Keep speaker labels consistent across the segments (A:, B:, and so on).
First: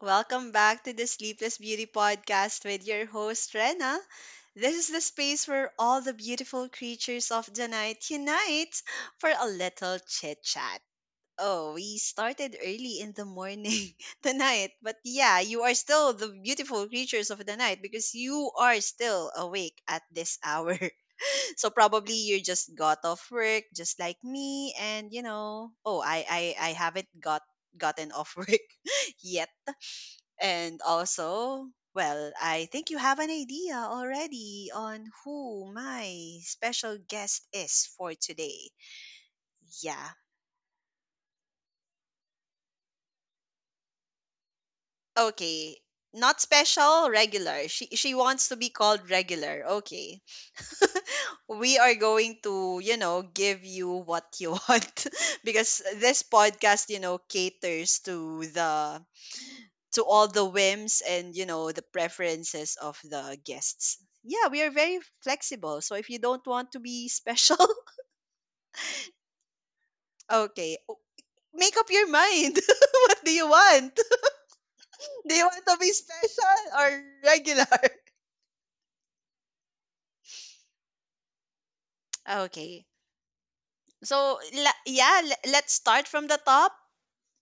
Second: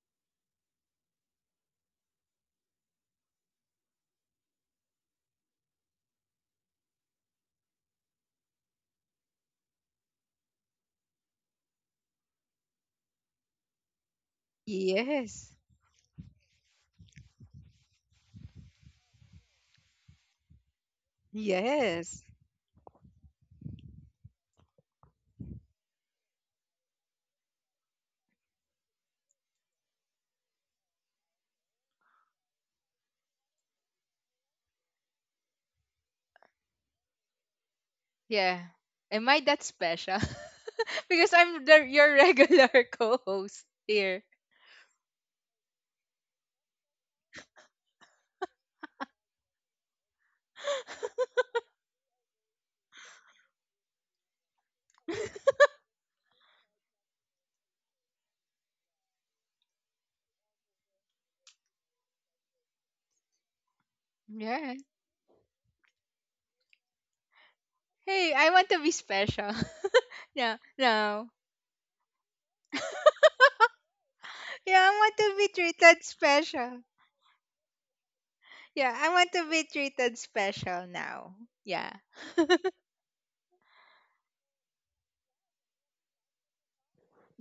A: Welcome back to the Sleepless Beauty Podcast with your host, Rena. This is the space where all the beautiful creatures of the night unite for a little chit chat. Oh, we started early in the morning tonight, but yeah,
B: Yes.
A: you are still the beautiful creatures of the night because you are still awake at this hour. So probably
B: Yes.
A: you just got off work just like me, and I haven't got gotten off work yet. And also, well, I think you have an idea already on who my special guest is for
B: Yeah.
A: today.
B: Am I that
A: Yeah.
B: special? because I'm the, your regular co-host here.
A: Okay. Not special, regular. She wants to be called regular. Okay. We are going to, give you what you want, because this podcast, caters to the to all the whims and the preferences of the guests. Yeah, we are
B: Yeah.
A: very flexible, so if you don't want to be special…
B: Hey, I want to be special. no,
A: Okay,
B: no.
A: make up your mind. What do you want?
B: Yeah, I want to
A: Do you
B: be
A: want to be
B: treated
A: special
B: special.
A: or regular?
B: Yeah, I want to be treated special now. Yeah.
A: Okay, let's start from the top.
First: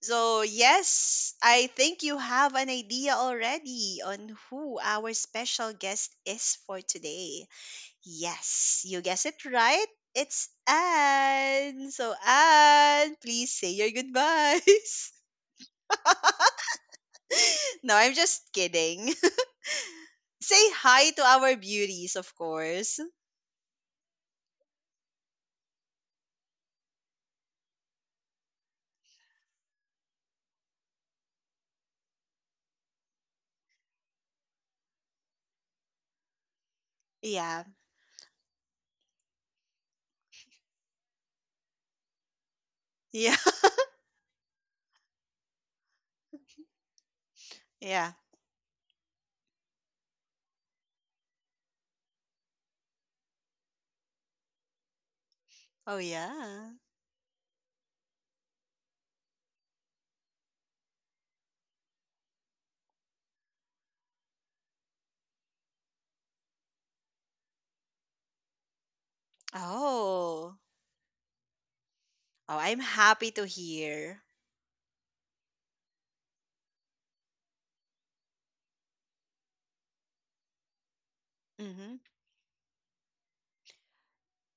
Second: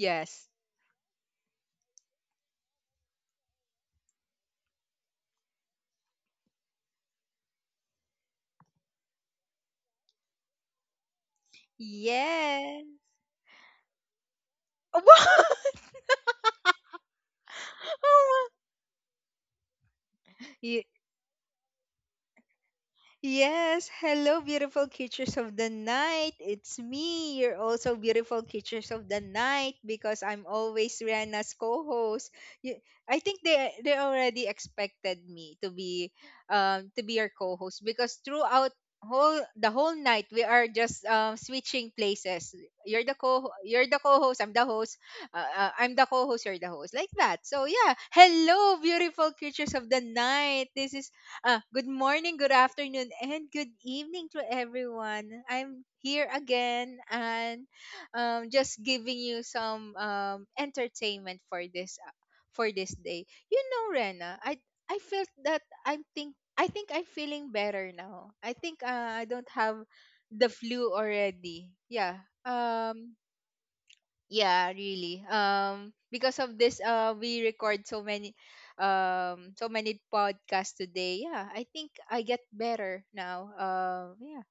A: So yes, I think you have an idea already on who our special guest is for today. Yes, you guess it right. It's Anne. So,
B: Yes.
A: Anne, please say your goodbyes.
B: What?
A: No, I'm
B: Oh,
A: just kidding. Say
B: wow.
A: hi to our beauties, of course.
B: Yes, hello, beautiful creatures of the night. It's me. You're also beautiful creatures of the night because I'm always Rihanna's co-host. You, I think they already expected me to be your
A: Yeah.
B: co-host because throughout whole the whole night we are just switching places.
A: Yeah.
B: You're the co-host. I'm the host. I'm the co-host. You're the host, like that. So yeah,
A: Yeah.
B: hello, beautiful creatures of the night. This is good morning, good afternoon, and good evening to everyone. I'm
A: Oh,
B: here
A: yeah.
B: again and just giving you some entertainment for this day. You know, Rena, I felt that I'm think I think I'm feeling better now. I think I don't have the
A: Oh.
B: flu already. Yeah.
A: Oh, I'm happy to hear.
B: Yeah, really. Because of this, we record so many, so many podcasts today. Yeah, I think
A: Mm-hmm.
B: I get better now. Yeah.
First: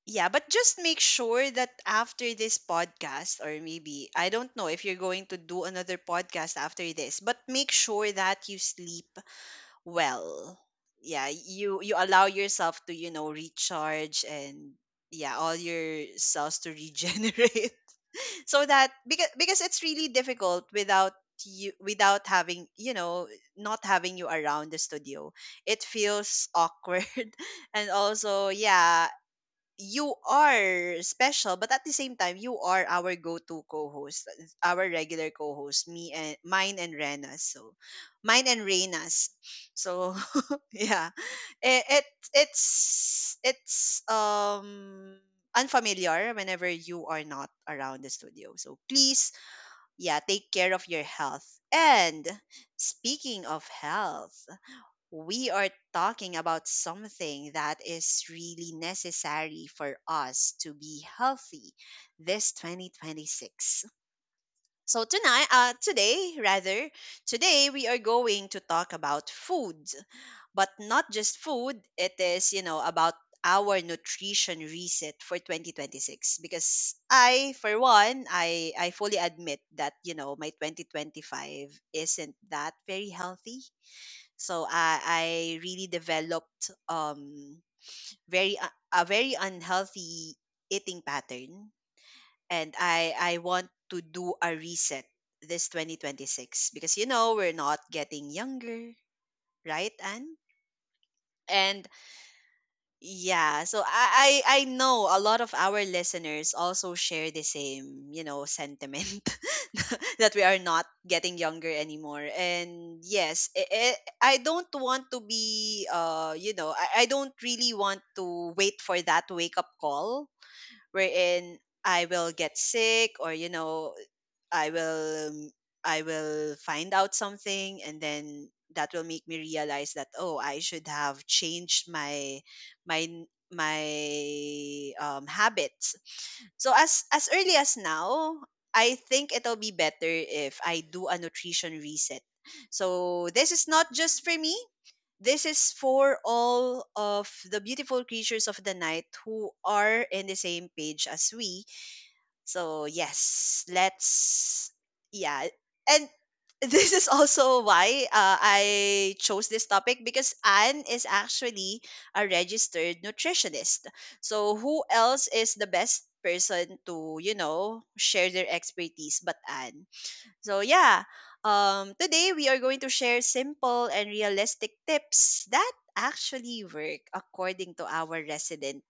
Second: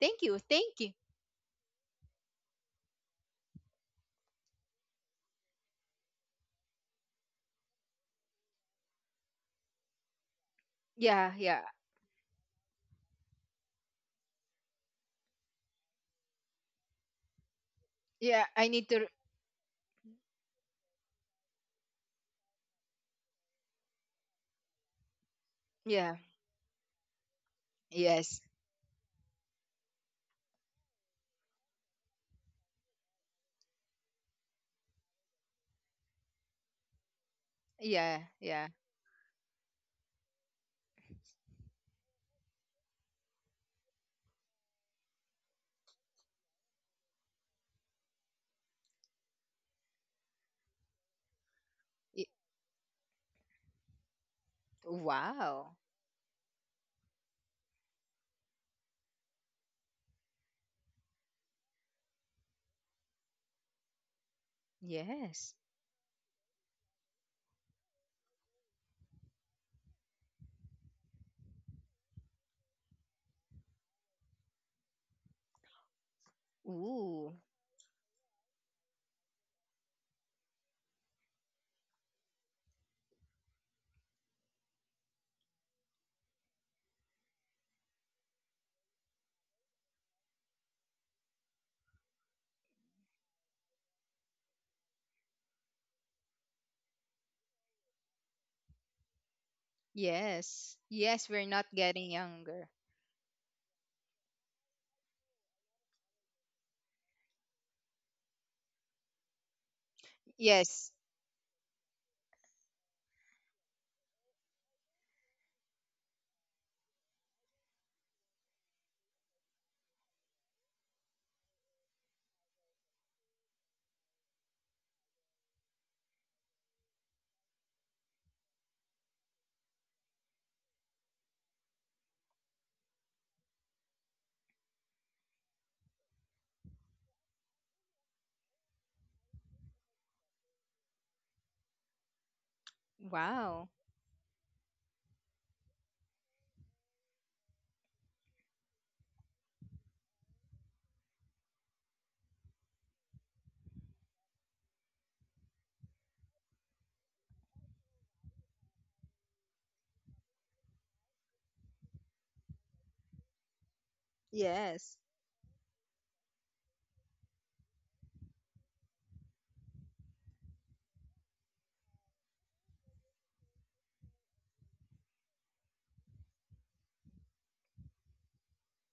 B: Thank
A: Yeah,
B: you,
A: but just
B: thank you.
A: make sure that after this podcast, or maybe, I don't know if you're going to do another podcast after this, but make sure that you sleep well. Yeah,
B: Yeah, yeah,
A: you allow yourself to, recharge and yeah, all your cells to regenerate.
B: yeah.
A: So
B: I need
A: that,
B: to
A: because it's really difficult without you, without having, not having you around the studio, it
B: Yeah.
A: feels awkward. And
B: Yes.
A: also yeah, you are special, but at the same time, you are our go-to co-host, our regular co-host, me and mine and Rena's. So,
B: Yeah.
A: mine and
B: Yeah.
A: Rena's. So, yeah, it, it it's unfamiliar whenever you are not around the studio. So please, yeah, take care of your health.
B: Y-
A: And speaking of health, we are
B: Wow.
A: talking about something that is really necessary for us to be healthy this 2026. So tonight,
B: Yes.
A: today rather, today we are going to talk about food, but not just food. It is about our nutrition reset for 2026, because
B: Ooh.
A: I, for one, I fully admit that my 2025 isn't that very healthy. So I really developed very a very unhealthy eating pattern, and I want to do a reset this 2026, because you know we're not getting younger, right? And
B: Yes. Yes. We're not
A: and
B: getting younger.
A: yeah, so I know a lot of our listeners also share the same, you know, sentiment that we are
B: Yes.
A: not getting younger anymore. And yes, I don't want to be you know, I don't really want to wait for that wake up call wherein I will get sick, or you know, I will um, I will find out something, and then that will make me realize that, oh, I should have changed my my habits. So as early as now, I think it'll be better if I do a nutrition reset. So this
B: Wow.
A: is not just for me. This is for all of the beautiful creatures of the night who are in the same page as we. So yes, let's… yeah. And this is also why, I chose this topic, because Anne is actually a registered nutritionist. So who
B: Yes.
A: else is the best person to, you know, share their expertise but Anne? So yeah, today we are going to share simple and realistic tips that actually work, according to our resident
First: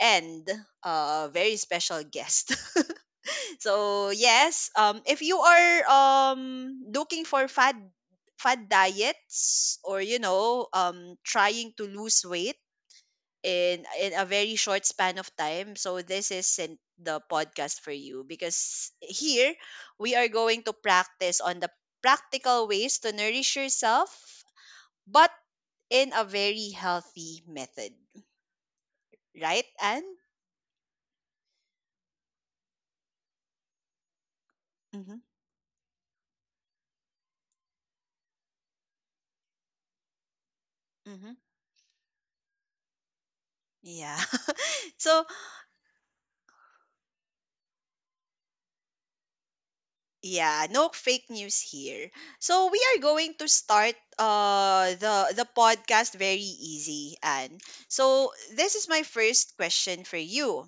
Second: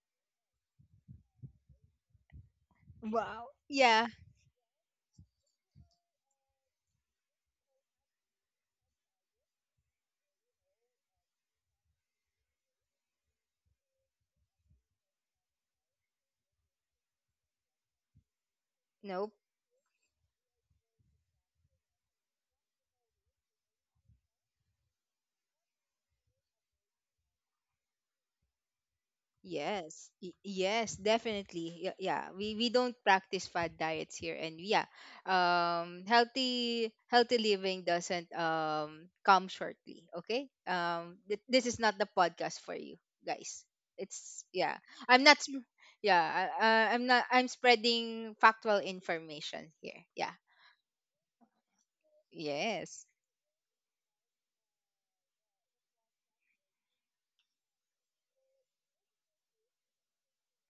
A: and very special guest.
B: Wow.
A: So
B: Yeah.
A: yes, if you are looking for fad diets, or you know trying to lose weight in a very short span of time, so this isn't the podcast for you, because
B: No.
A: here we are going to practice on the practical ways to nourish yourself, but in a very healthy method, right? And
B: Yes, yes, definitely. Yeah, yeah. We don't practice fad diets here, and yeah,
A: mm-hmm,
B: healthy living doesn't come shortly. Okay,
A: mm-hmm.
B: this is not the podcast for you guys.
A: Yeah.
B: It's yeah. I'm
A: So
B: not. Sp- Yeah, I'm not. I'm spreading factual information here. Yeah.
A: yeah, no fake news here. So we are
B: Yes.
A: going to start the podcast very easy, and so this is my first question for you.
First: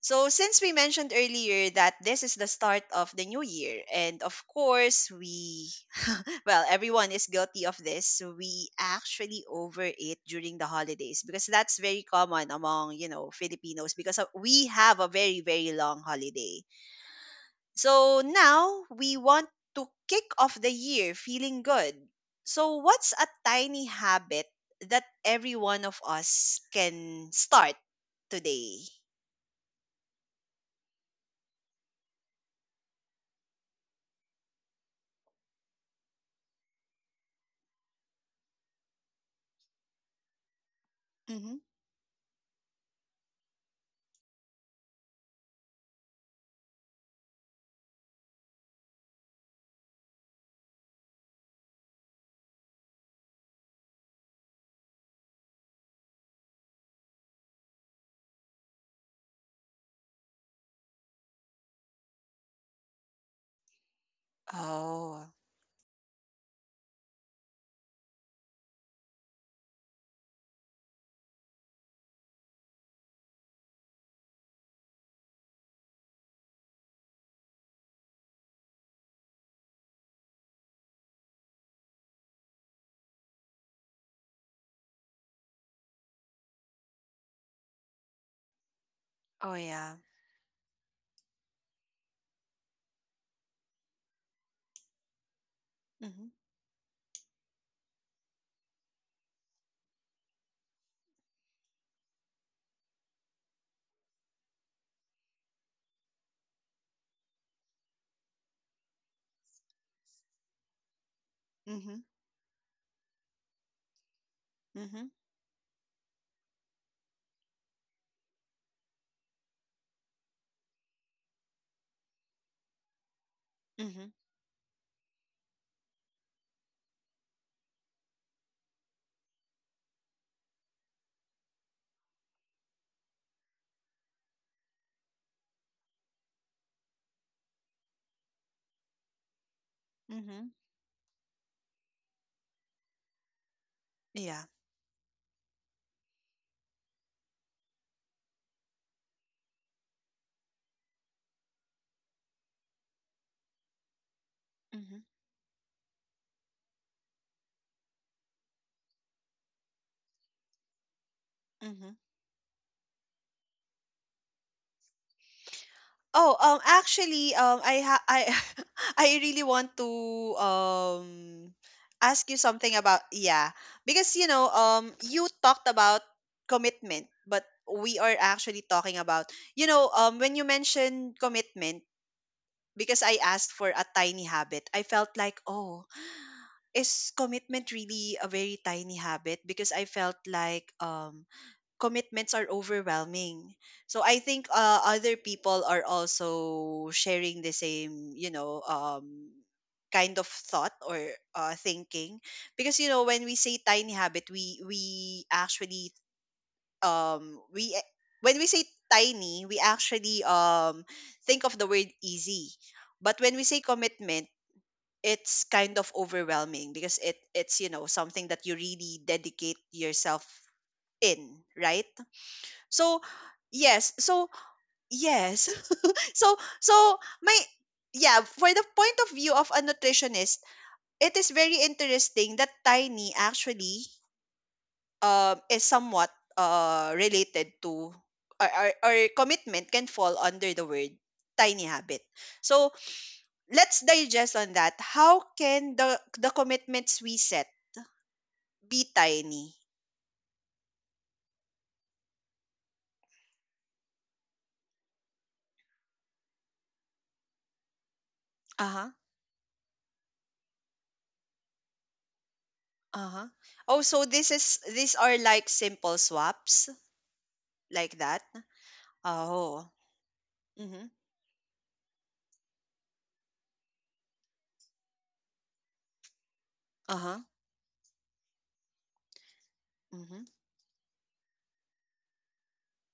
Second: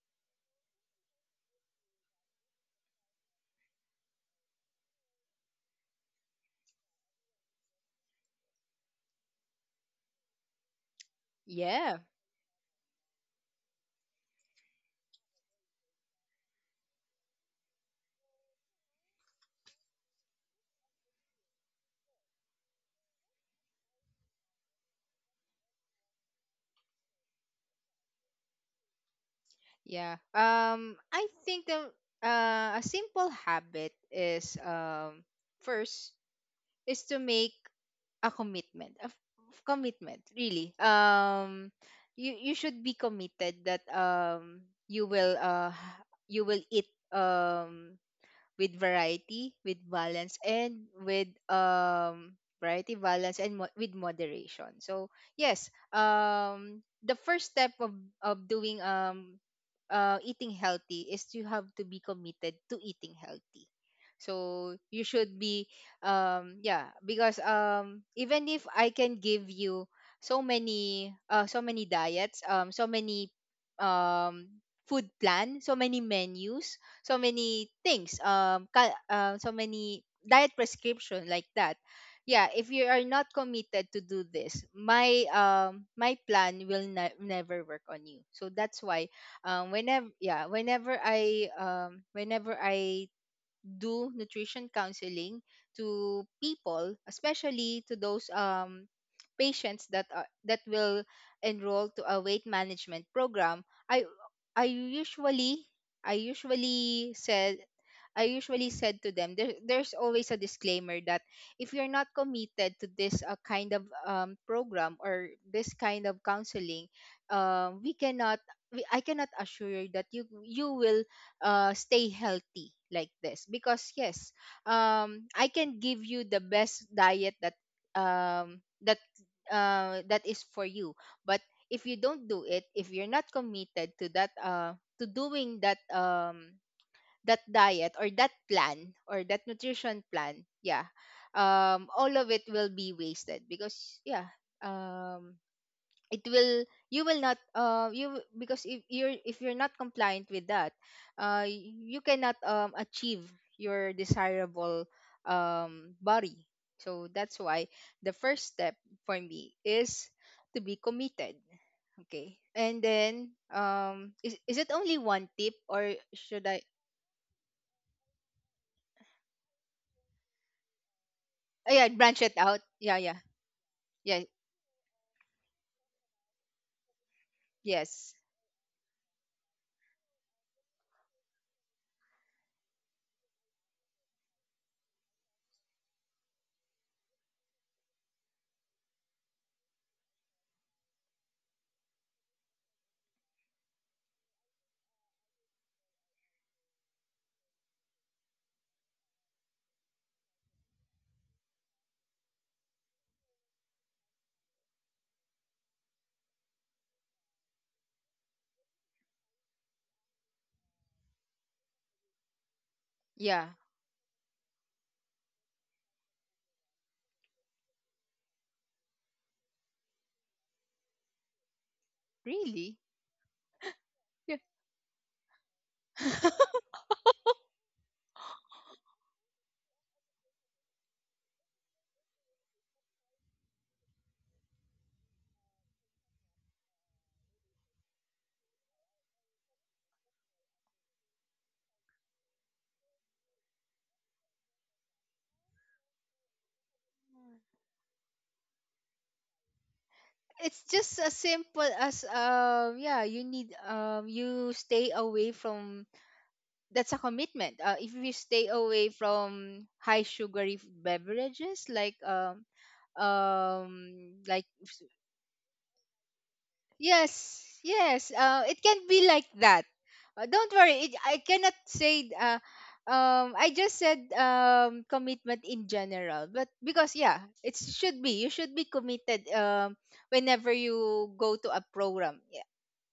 A: So since we mentioned earlier that this is the start of the new year, and of course we, well, everyone is guilty of this. We actually overeat during the holidays because that's
B: Yeah.
A: very common among you know Filipinos because of- we have a very very long holiday. So now we want to kick off the year feeling good. So, what's a tiny habit that every one of us can start today?
B: Yeah. I think the a simple habit is first is to make a commitment, really.
A: Mm-hmm.
B: You should be committed that you will you will eat um with variety, with balance, and with variety, balance, and with moderation. So yes, the first step of doing eating healthy is you have to be committed to eating healthy. So you
A: Oh,
B: should be yeah, because even if I can give you so many diets, so many food plan, so many menus, so many so many diet prescription like that, yeah, if you are not committed to do this, my plan will never work on you. So that's why
A: oh yeah.
B: whenever I do nutrition counseling to
A: Mm-hmm.
B: people, especially to those patients that will enroll to a weight management program. I usually I usually said I usually said to them there, there's always a disclaimer that if you're
A: Mm-hmm.
B: not committed to this kind of program
A: Mm-hmm.
B: or this kind of counseling, we cannot we, I cannot assure you that you will stay healthy like this, because
A: Mm-hmm.
B: yes, I can give you the best diet that um that that is for you, but if you don't do it, if you're not committed to that, to doing that that diet or that plan or that nutrition plan,
A: Mm-hmm.
B: yeah, all of it will be wasted, because yeah,
A: Yeah.
B: um it will you will not because if you're not compliant with that, you cannot achieve your desirable body. So that's why the first step for me is to be committed.
A: Mm-hmm.
B: Okay, and then is it only one tip or
A: Oh,
B: should I?
A: actually, I I really want to um
B: Oh, yeah, branch
A: ask
B: it
A: you
B: out.
A: something
B: Yeah,
A: about.
B: yeah.
A: Yeah, because
B: Yeah.
A: you talked about commitment, but we
B: Yes.
A: are actually talking about, you know, when you mentioned commitment, because I asked for a tiny habit, I felt like, oh, is commitment really a very tiny habit? Because I felt like commitments are overwhelming. So I think, other people are also sharing the same, you know, kind of thought, or thinking, because you know when we say tiny habit, we actually um we e- when we say tiny, we actually think of the word easy, but when we
B: Yeah,
A: say commitment, it's kind of overwhelming, because it's, you know, something that you really dedicate yourself in, right?
B: really.
A: So yes, so
B: Yeah.
A: yes. so so my, yeah, for the point of view of a nutritionist, it is very interesting that tiny actually is somewhat related to, or commitment can fall under the word tiny habit. So let's digest on that. How can the commitments we set be tiny?
B: It's just as simple as yeah, you need you stay away from, that's a commitment, if you stay away
A: Uh-huh.
B: from high sugary beverages, like
A: Uh-huh. Oh, so
B: um
A: this
B: like
A: is,
B: s-
A: these are like simple swaps
B: yes.
A: like
B: Yes,
A: that.
B: it can be like that.
A: Oh.
B: Don't
A: Mm-hmm.
B: worry, I cannot say, I just said commitment in general, but because
A: Uh-huh.
B: yeah, it should be, you should be committed,
A: Mm-hmm.
B: whenever you go to a program.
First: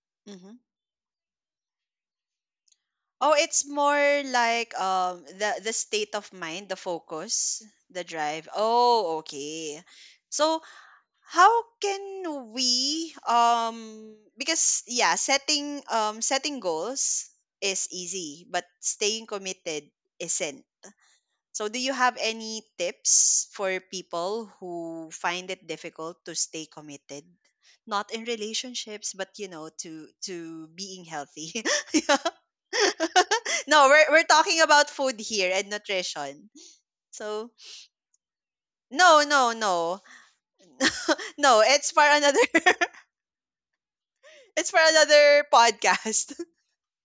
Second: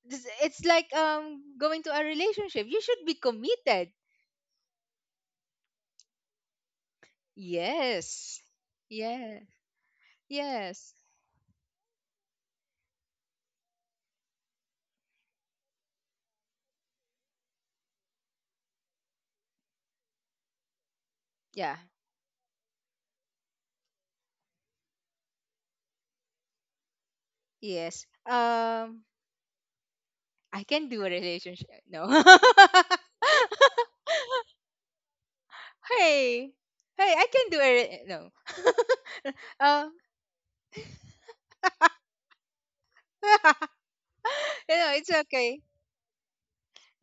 A: Mm-hmm.
B: It's like going to a relationship. You should be
A: Oh, it's
B: committed.
A: more like the state of mind, the focus, the
B: Yes.
A: drive. Oh,
B: Yeah.
A: okay. So
B: Yes.
A: how can we because yeah, setting goals is easy, but staying committed isn't. So,
B: Yeah.
A: do you have any tips for people who find it difficult to stay committed?
B: Yes.
A: Not in
B: Um,
A: relationships, but you know,
B: I
A: to
B: can do
A: being
B: a
A: healthy.
B: relationship. No.
A: Yeah. No, we're talking about food here and nutrition.
B: Hey. Hey, I can
A: So
B: do a no.
A: no, no,
B: um
A: no, no. It's for another. It's for
B: no, it's
A: another
B: okay.
A: podcast.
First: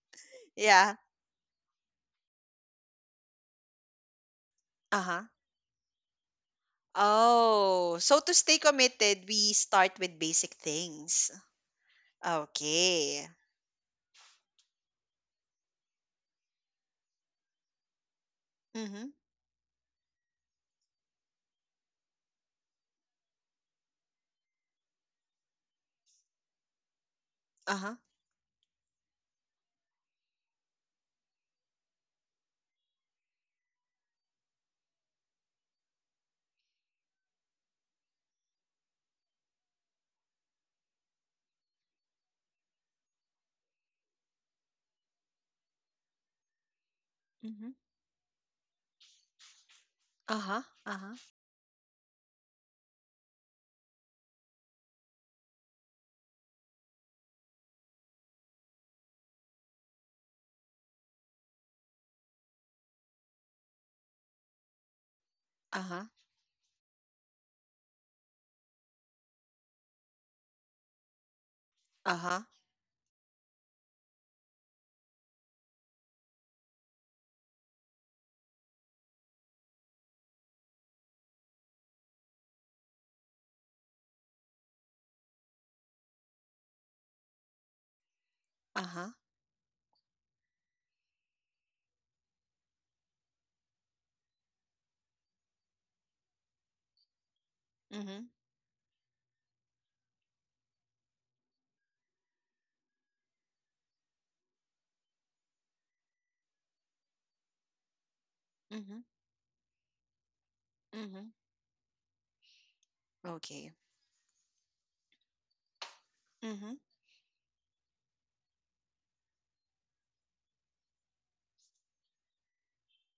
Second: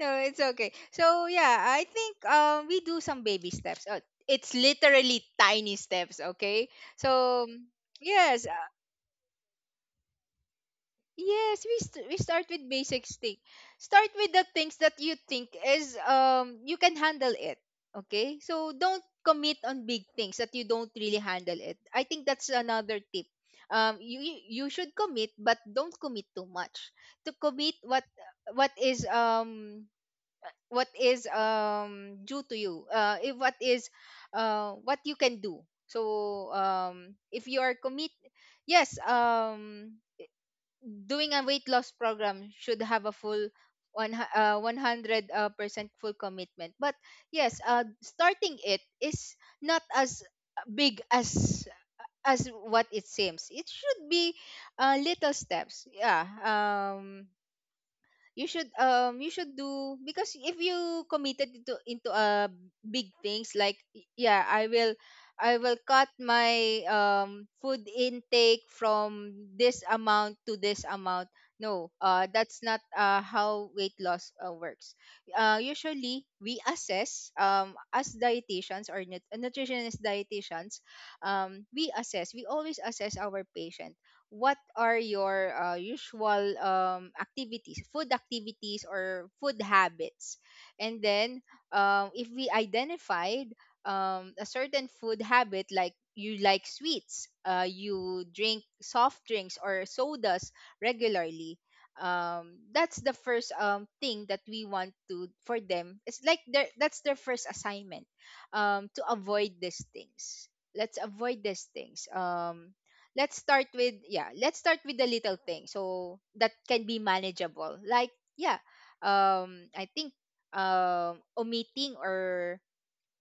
B: No, it's okay.
A: Yeah.
B: So yeah, I think we do some baby steps. It's
A: Uh huh.
B: literally tiny steps, okay? So
A: Oh, so to
B: yes,
A: stay committed, we start with basic things.
B: We start with basic
A: Okay.
B: thing. Start with the things that you think is you can handle it. Okay? So don't
A: Mhm.
B: commit on big things that you don't really handle it. I think that's another tip. Um, you you should commit, but don't commit too much. To commit
A: Uh huh.
B: what, what is um what is due to you. Uh, if what is, what you can do. So if you are commit, yes, doing a weight loss program should have a full 100% full commitment, but yes,
A: Mhm.
B: starting it is not as
A: Uh huh.
B: big
A: Uh.
B: as what it seems it should be. Uh, little steps, yeah. You should do, because if you committed into big things like, yeah, I will,
A: Uh-huh.
B: cut my food intake from this amount to this amount. No,
A: Uh-huh.
B: that's not how weight loss works. Usually we assess, as dietitians or nutritionist dietitians, we always assess our patient, what are your usual activities, food activities,
A: Uh-huh.
B: or food habits? And then if we identified a certain food habit, like you like sweets, you
A: Mhm.
B: drink soft drinks or sodas regularly, that's the first thing that we want to, for them it's like their that's their first assignment,
A: Mhm.
B: to avoid these things. Let's
A: Mhm.
B: avoid these things, let's start
A: Okay.
B: with, yeah, let's start with the little thing so that
A: Mhm.
B: can be manageable, like, yeah. I think Omitting or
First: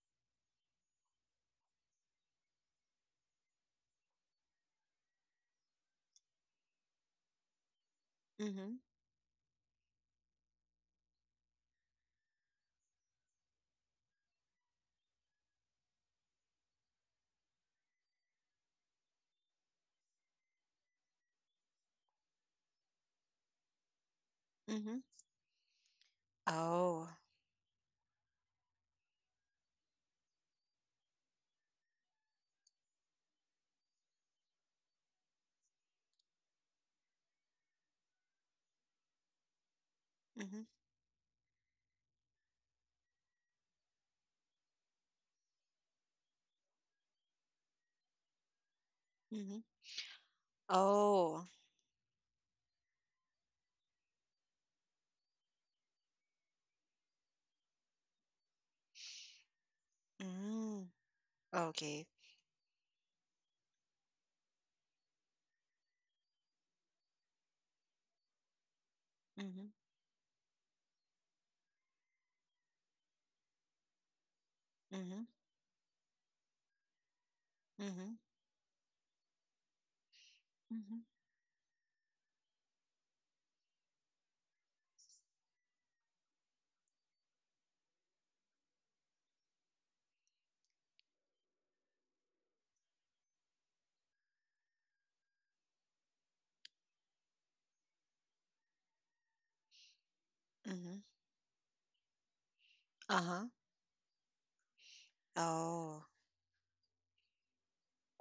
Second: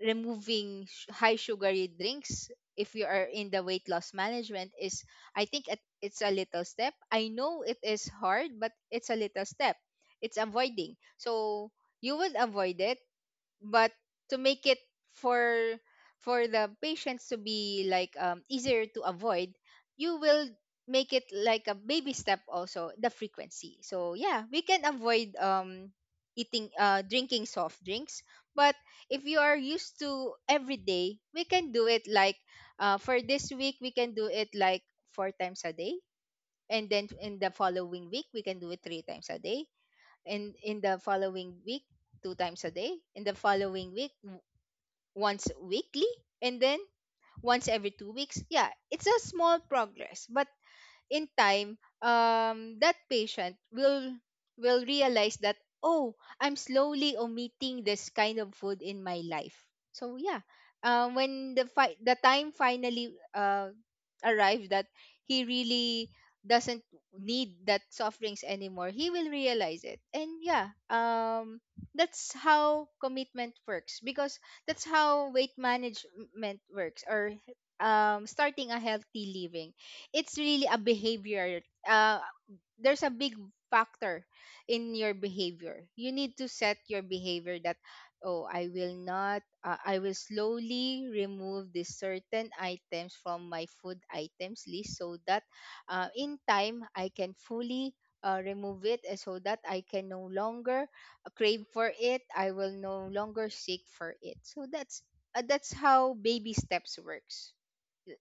B: removing high sugary drinks, if you are in the weight loss management, is, I think it's a little step. I know it is hard, but
A: Mhm.
B: it's a little step. It's avoiding, so you would avoid it, but to make it for for the patients to be like easier to avoid, you will make it like a baby step. Also, the frequency. So yeah, we can
A: Mhm.
B: avoid eating
A: Oh.
B: drinking soft drinks, but if you are used to every day, we can do it like, for this week we can do it like 4 times a day, and then in the following week we can do it 3 times a day,
A: Mhm.
B: in the following week 2 times a day, in the following week once weekly, and then once every 2 weeks. Yeah, it's a small
A: Mhm.
B: progress, but in
A: Oh.
B: time, that patient will realize that, oh, I'm slowly omitting this kind of food in my life. So yeah,
A: Mm.
B: when
A: Okay.
B: the time finally arrived that he really doesn't need that soft drinks anymore, he will
A: Mhm.
B: realize it. And yeah, that's how commitment works, because that's
A: Mhm.
B: how weight management works, or
A: Mhm.
B: starting a healthy living, it's really a
A: Mhm.
B: behavior. uh there's a big factor in your behavior. You need to set your behavior that, oh, I will not, I will slowly remove these certain items from my food items list, so that, in time I can fully remove it, so that I can no longer
A: Mhm.
B: crave for it, I will no
A: Uh-huh.
B: longer seek for it. So that's, that's
A: Oh.
B: how baby steps works.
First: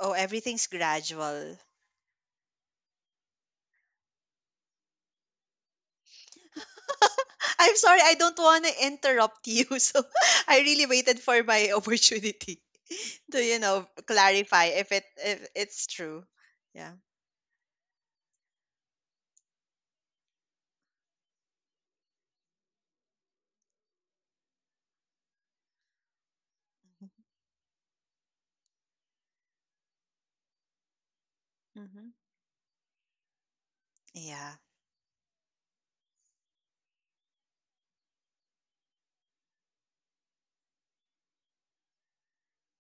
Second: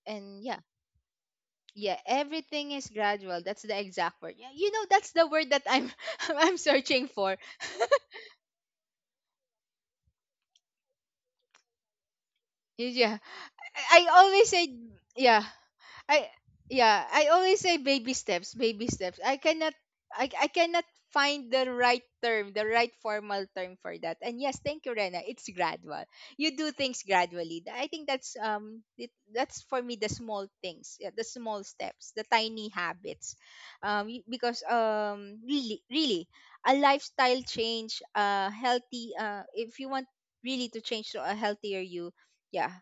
A: Oh,
B: And yeah,
A: everything's gradual.
B: yeah, everything is gradual. That's the exact word. Yeah, you know, that's the word that I'm I'm searching for.
A: I'm sorry, I don't want to interrupt you. So I really waited for my opportunity
B: Yeah.
A: to, you know,
B: I always say
A: clarify if it if
B: yeah.
A: it's true.
B: I
A: Yeah.
B: Yeah, I always say baby steps, baby steps. I cannot, I cannot find the right term, the right formal term for that. And yes, thank you, Rena. It's gradual. You do things gradually. I think that's that's for me the small things, yeah, the small steps,
A: Mhm.
B: the tiny habits.
A: Yeah.
B: Because really a lifestyle change, healthy if you want really to change to a healthier you, yeah,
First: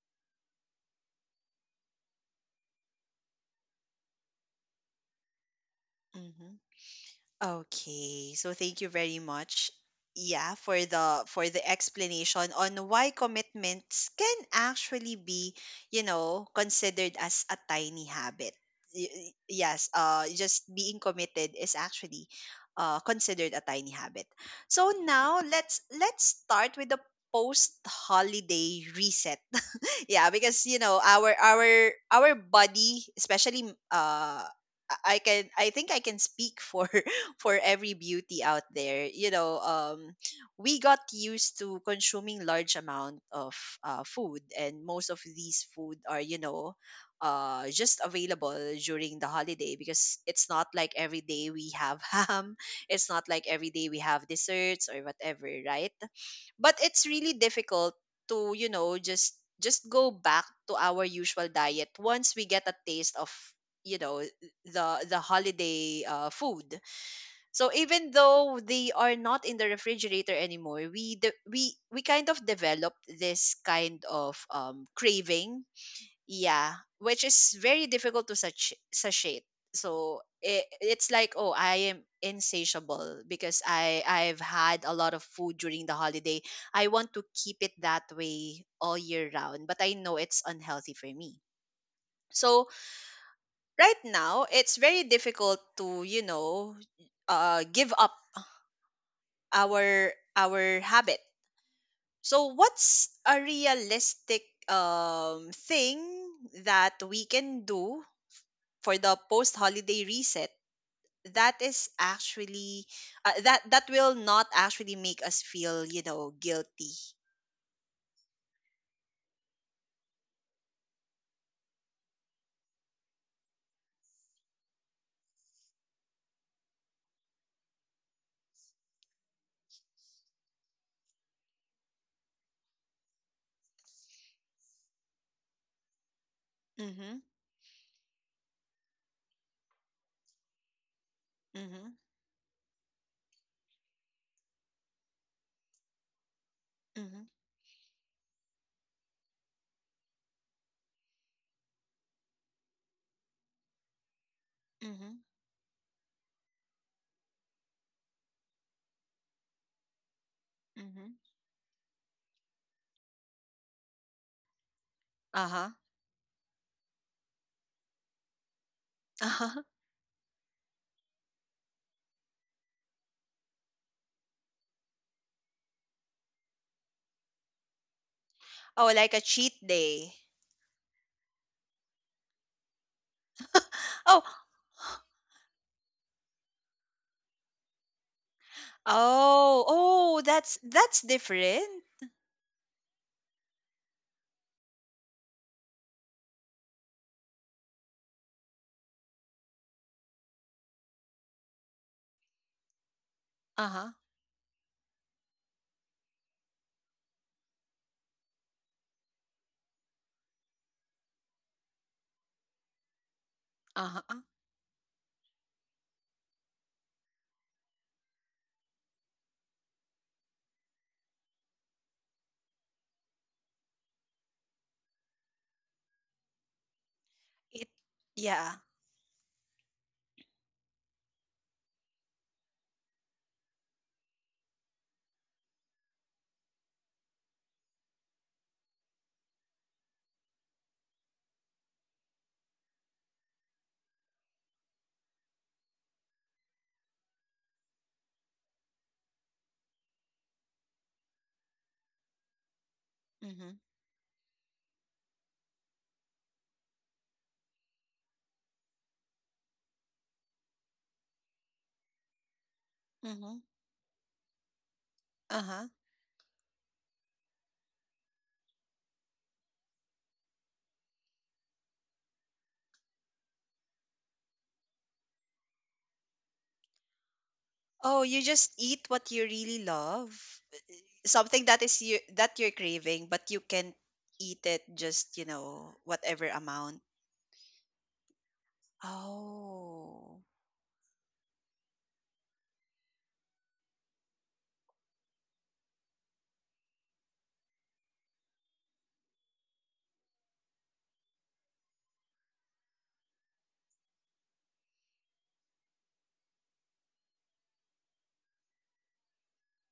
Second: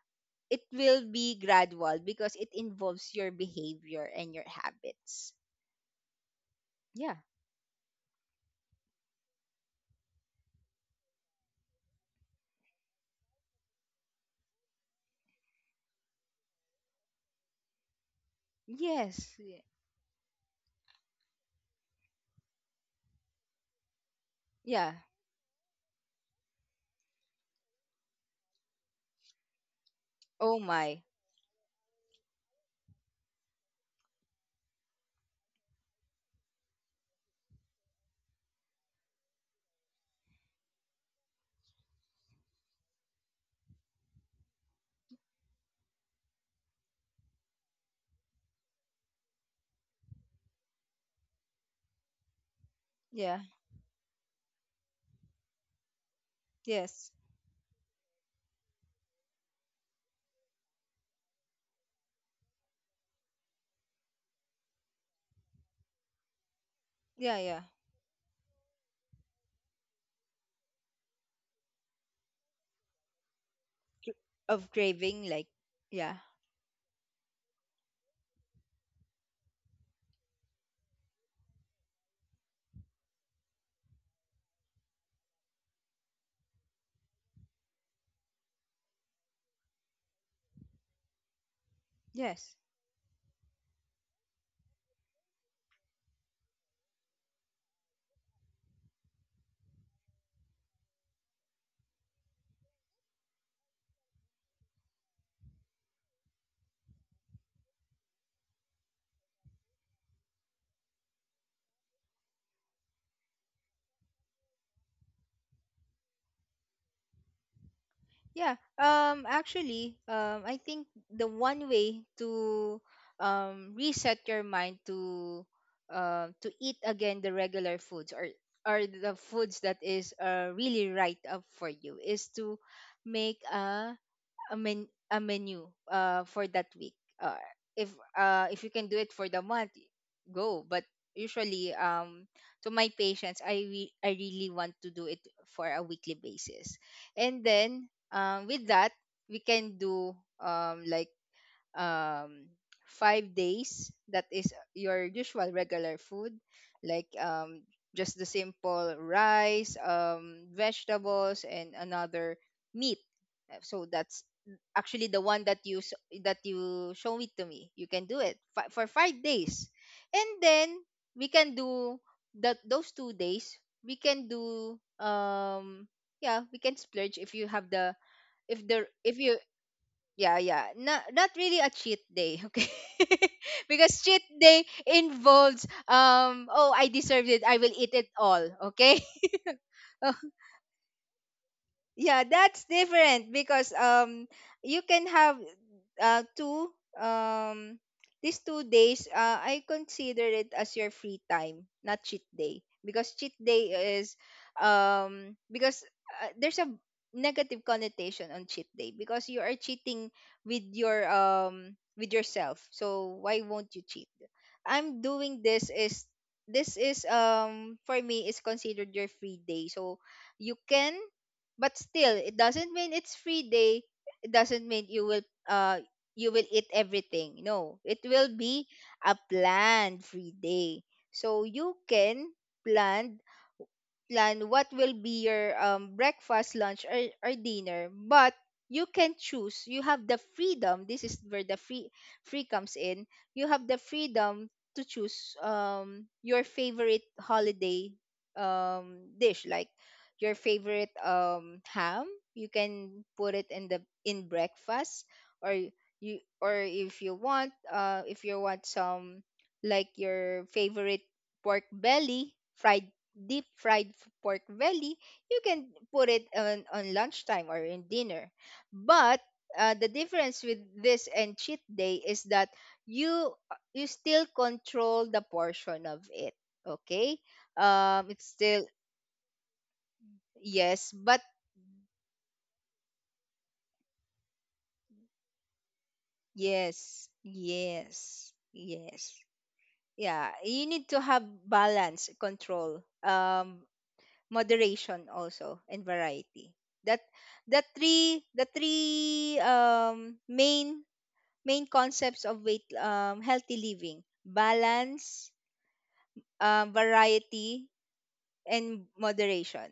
B: it will be gradual because it involves your behavior and your habits.
A: Hmm.
B: Yeah.
A: Okay, so thank you very much. Yeah, for the explanation on why commitments can actually be, you know, considered as a tiny habit.
B: Yes. y-
A: Yes, just being committed is actually considered a tiny habit.
B: Yeah.
A: So now let's start with the post holiday reset. Yeah,
B: Oh
A: because you know
B: my.
A: our body, especially I can I think I can speak for for every beauty out there. You know, we got used to consuming large amount of food, and most of these food are you know just available during the holiday, because it's not like every day we have ham. It's not
B: Yeah.
A: like every day we have desserts or whatever, right? But it's
B: Yes.
A: really difficult to, you know, just go back to our usual diet once we get a taste of, you know, the holiday food.
B: Yeah, yeah.
A: So even though they are not in the refrigerator anymore, we we kind of developed this kind
B: Cr-
A: of
B: Of craving, like,
A: craving.
B: yeah.
A: Yeah, which is very difficult to satiate. So it's like, oh, I am insatiable, because I I've had a lot of food during the holiday. I want to keep it that way all year round, but I know it's unhealthy for me.
B: Yes.
A: So right now, it's very difficult to, you know, give up our habit. So what's a realistic thing that we can do for the post holiday reset that is actually that will not actually make us feel, you know, guilty?
B: Yeah. Um, actually, I think the one way to reset your mind to, to eat again the regular foods, or the foods that is, really right up for you, is to make a menu for that week.
A: Mm-hmm.
B: Uh, if you can do it for the month, go. But usually
A: Mm-hmm.
B: to my patients, I really want to do it for a weekly basis.
A: Mm-hmm.
B: And then with that we can do um 5 days that is your
A: Mm-hmm.
B: usual regular food, like just the simple rice,
A: Mm-hmm.
B: vegetables, and another meat. So that's actually the one that
A: Uh-huh.
B: that you show it to me. You can do it for five
A: Uh-huh.
B: days and then we can do that those 2 days. We can do um yeah, we can splurge if you have the if
A: Oh,
B: the
A: like a
B: if you
A: cheat day.
B: yeah yeah, not really a cheat day, okay. Because
A: Oh.
B: cheat day involves, um, oh, I deserved it, I will eat it all, okay.
A: Oh. Oh, that's different.
B: Yeah, that's different because, um, you can have two these 2 days, uh, I consider it as your free time, not cheat day. Because cheat day
A: Uh-huh.
B: is, um, because, there's a negative connotation on cheat day because you are cheating with your, um, with yourself. So why won't you
A: Uh-huh.
B: cheat?
A: Uh.
B: I'm doing this, is this is, for me is considered your free day. So you can, but still it doesn't mean it's free day, it doesn't mean you will, uh you will eat everything.
A: It
B: No, it will
A: yeah.
B: be a planned free day. So you can plan, plan what will be your, breakfast, lunch, or dinner. But you can choose. You have the freedom. This is where the free comes in. You have the freedom to choose, your favorite holiday, dish, like your favorite, ham. You can put it
A: Mm-hmm.
B: in the in breakfast, or you, or if you want some, like your favorite pork belly, fried,
A: Mm-hmm.
B: deep fried pork belly, you
A: Uh-huh.
B: can put it on lunchtime or in dinner. But, the difference with this and cheat day is that you you still control the portion of it. Okay,
A: Oh, you
B: it's
A: just
B: still,
A: eat what you really love.
B: yes, but
A: Something that is you that you're craving but you can eat it just whatever
B: yes,
A: amount.
B: yes, yes.
A: Oh.
B: Yeah, you need to have balance, control. Moderation also, and variety. That the three, the three main concepts of weight, um, healthy living: balance, variety, and moderation.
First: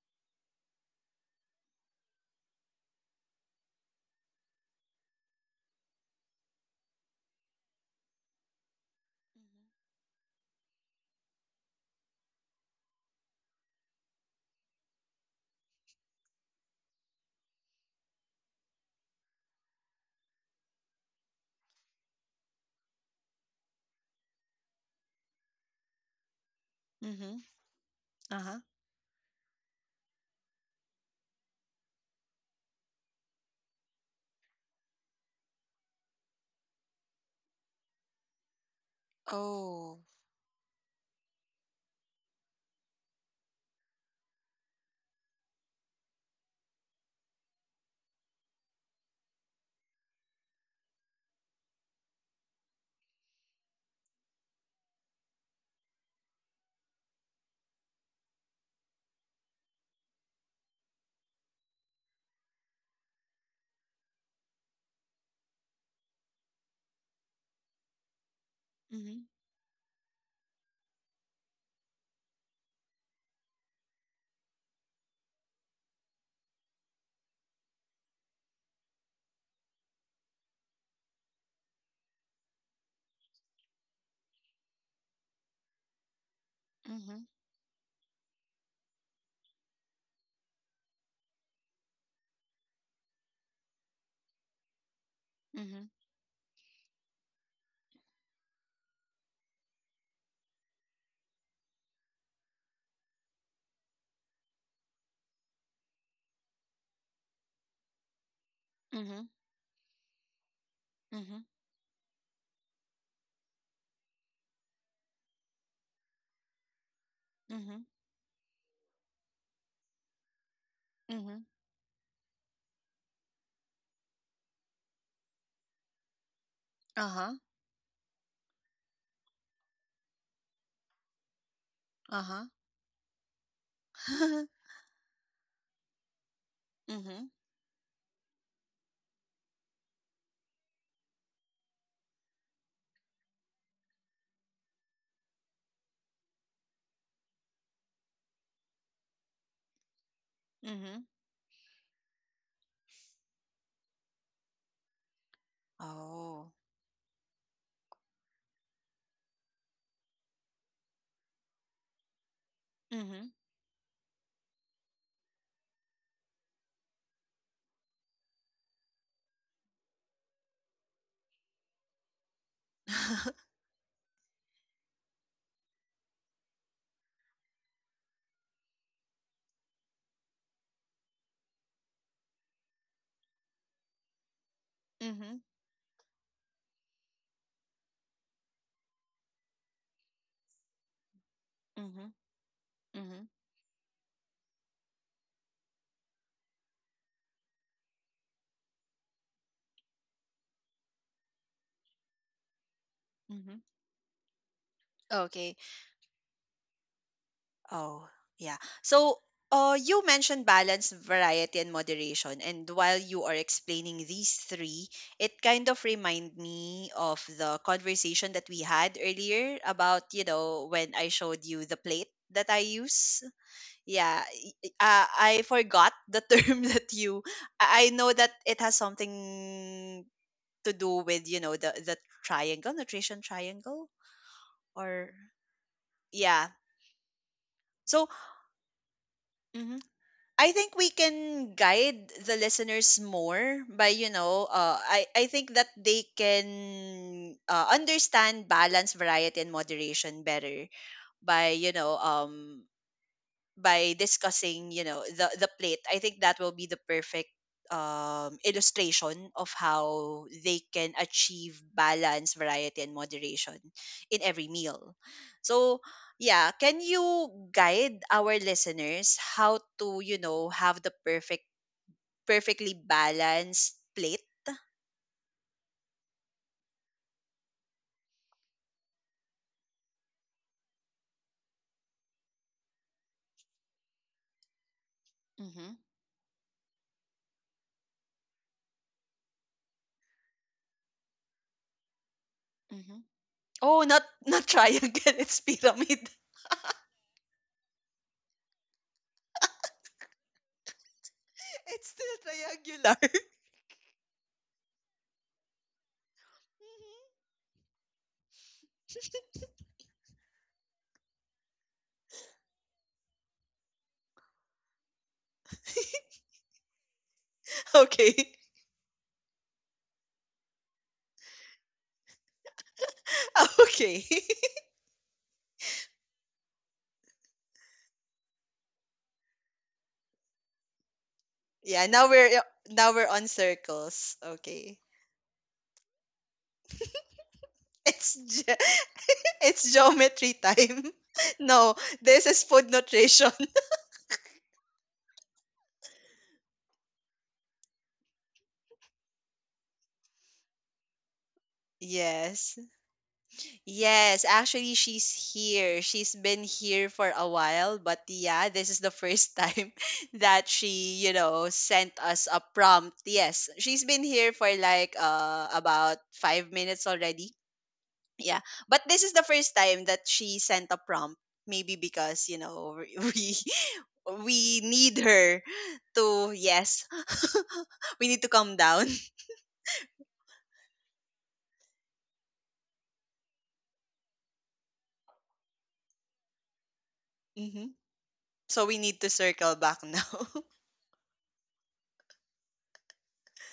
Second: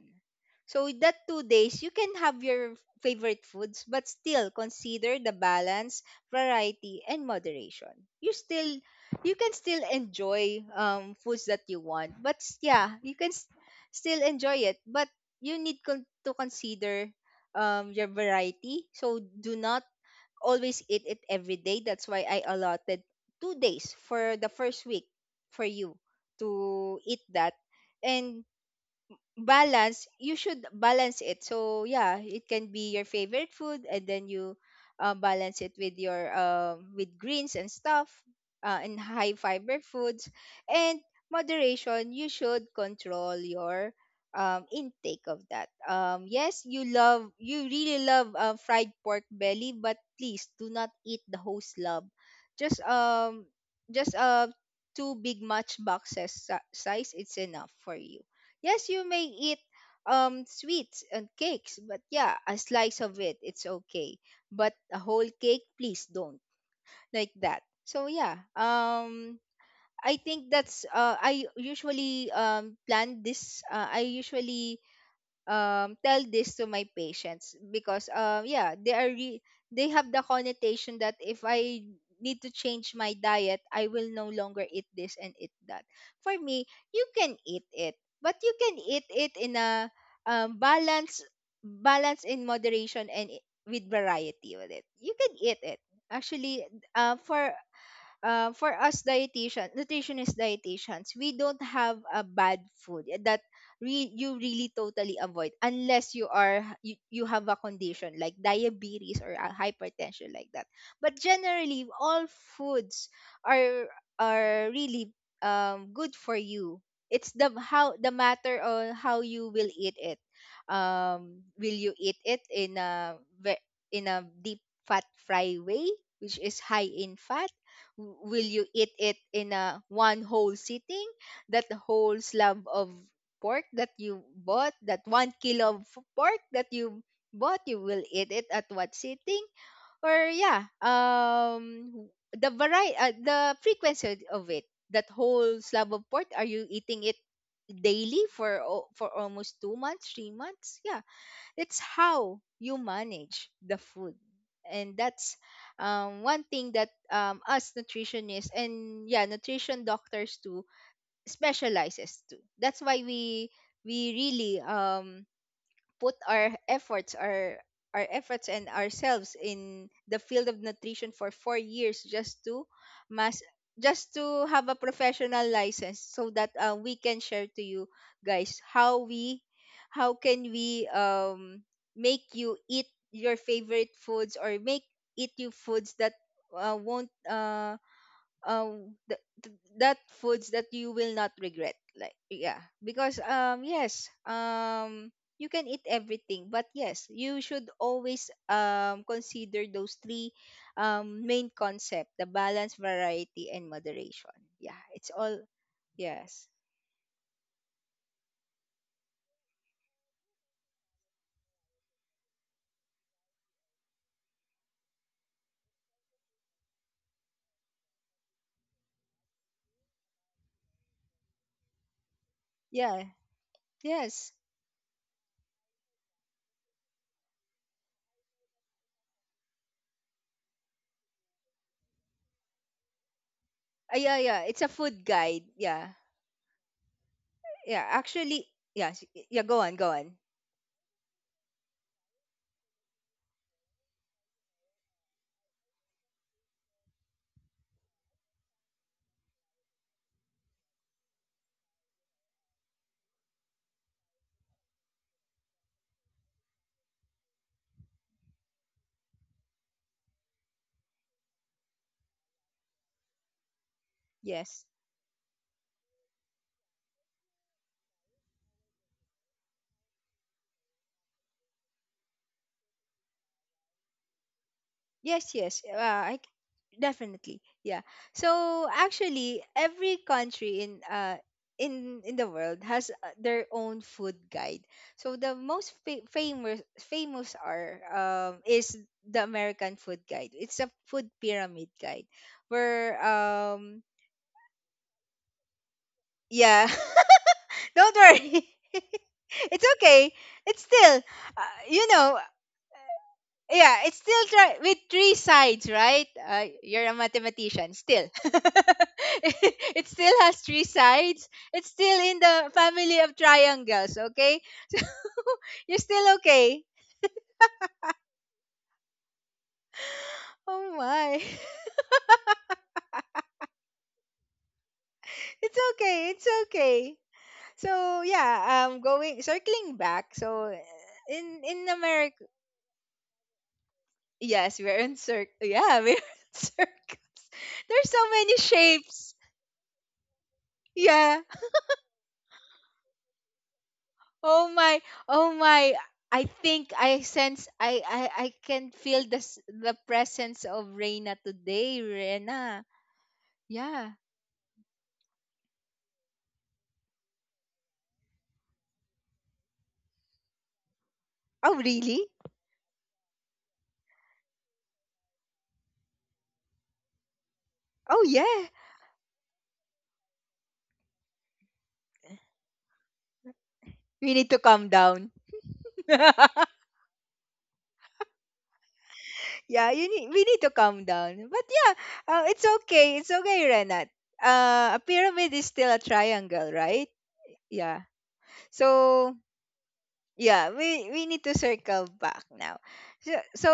B: So with that 2 days, you can have your favorite foods, but still consider the balance, variety, and moderation. You still, you can still enjoy, foods that you want, but yeah, you can still enjoy it, but you need to consider, your variety. So do not always eat it every day. That's why I allotted 2 days for the first week for you to eat
A: Mm-hmm.
B: that. And
A: Uh-huh.
B: balance, you should balance it. So yeah, it can be your favorite food, and then you, balance it with your, um, with greens and stuff, and high fiber
A: Oh.
B: foods. And moderation, you should control your, intake of that. Um, yes, you really love, fried pork belly, but please do not eat the whole slab. Just, um, just, uh, two big match boxes size, it's enough for you. Yes, you may eat, um, sweets and cakes, but yeah, a slice of it, it's okay. But a whole cake, please don't. Like that. So yeah,
A: Mm-hmm.
B: um, I think that's, uh, I usually, um, plan this, I usually, um, tell this to my patients because, um, yeah, they are they have the connotation that if I need to change my diet, I will no longer eat this and eat that. For me, you
A: Mm-hmm.
B: can eat it, but you can eat it in a, balance, balance in moderation, and with variety. With it, you can eat it.
A: Mm-hmm.
B: Actually, for, for us dietitian, nutritionist dietitians, we don't have a bad food that you really totally avoid, unless you are, you have a condition like
A: Mm-hmm.
B: diabetes or a hypertension, like that. But
A: Mm-hmm.
B: generally all foods are are really, good for you. It's the
A: Mm-hmm.
B: how, the matter on how you will eat it.
A: Mm-hmm.
B: Um, will you eat it in a ve- in a deep fat fry way, which is high in
A: Uh-huh.
B: fat? Will you eat it in a one whole sitting, that whole
A: Uh-huh.
B: slab of pork that you bought, that 1 kilo of pork that you
A: Hmm.
B: bought, you will eat it at what sitting? Or yeah, um, the variety, the frequency of it, that whole slab of pork, are you eating it daily for for almost 2 months, 3 months? Yeah,
A: Hmm.
B: it's how you manage the food. And that's, one
A: Oh.
B: thing that, us nutritionists and yeah, nutrition doctors too specializes too. That's why
A: Mm-hmm.
B: we really, put our efforts, our efforts and ourselves in the field of nutrition for 4 years, just to mas just to have a professional license so that, we can share to you guys how we, how can we, um, make you eat your favorite foods, or make eat
A: Mm-hmm.
B: you foods that, won't, um, that foods that you will not regret.
A: Mm-hmm.
B: Like yeah, because,
A: Mm-hmm.
B: um, yes, um, you can eat everything, but yes, you should always, um, consider those three, um, main concept: the balance, variety,
A: Mm-hmm.
B: and moderation. Yeah, it's all,
A: Okay.
B: yes,
A: Oh, yeah. So, you mentioned balance, variety, and moderation. And while you are explaining these three, it kind of remind me of the conversation that we had earlier about, you know, when I showed you the plate that I
B: yeah,
A: use. Yeah,
B: yes,
A: I forgot the term that you. I know that it has something to do with, you know, the triangle, nutrition triangle,
B: yeah yeah, it's a food
A: or
B: guide, yeah.
A: yeah.
B: Yeah
A: So.
B: actually, yeah yeah, go
A: Mm-hmm.
B: on, go on,
A: I think we can guide the listeners more by you know I think that they can understand balance, variety, and moderation better by you know by discussing you know the plate. I think that will be the perfect illustration of how they can achieve balance variety and moderation in every
B: yes.
A: meal. So yeah, can you guide our listeners how to you know have the perfectly balanced plate?
B: Yes, yes. Definitely. Yeah. So actually, every country in in the world has, their own food guide. So the
A: Mm-hmm.
B: most famous, famous are, um, is the American food guide. It's a food pyramid guide
A: Mm-hmm.
B: where,
A: Oh,
B: um,
A: not triangle, it's pyramid.
B: yeah. Don't worry. It's okay. It's still, you
A: It's still
B: know,
A: triangular.
B: yeah, it's still try with three sides, right? You're a
A: Mhm.
B: mathematician still. It still has three sides. It's still in the family of triangles, okay? You're still okay.
A: Okay.
B: Oh my.
A: Okay.
B: It's okay. It's okay. So, yeah, um, going, circling back. So, in
A: Yeah, now
B: America,
A: we're now we're on circles.
B: yes,
A: Okay.
B: we're in circle. Yeah, we're in circle. There's so
A: It's
B: many
A: ge-
B: shapes.
A: it's geometry time.
B: Yeah.
A: No, this is food nutrition.
B: Oh my, oh my. I think I sense I can feel the the presence of Reina today,
A: Yes.
B: Rena. Yeah.
A: Yes, actually she's here. She's been here for a while, but yeah, this is the first time that she, you know,
B: Oh,
A: sent
B: really?
A: us a prompt. Yes, she's been here for like about 5 minutes already.
B: Oh,
A: Yeah.
B: yeah.
A: But this is the first time that she sent a prompt maybe because you know
B: We need to
A: we
B: calm
A: need
B: down.
A: her
B: Yeah,
A: to, yes, we need to calm down.
B: we need to calm down. But yeah, it's okay. It's okay, Renat. A pyramid is still a triangle, right?
A: Hmm.
B: Yeah.
A: So we need to
B: So
A: circle back now.
B: yeah, we need to circle back now. So, so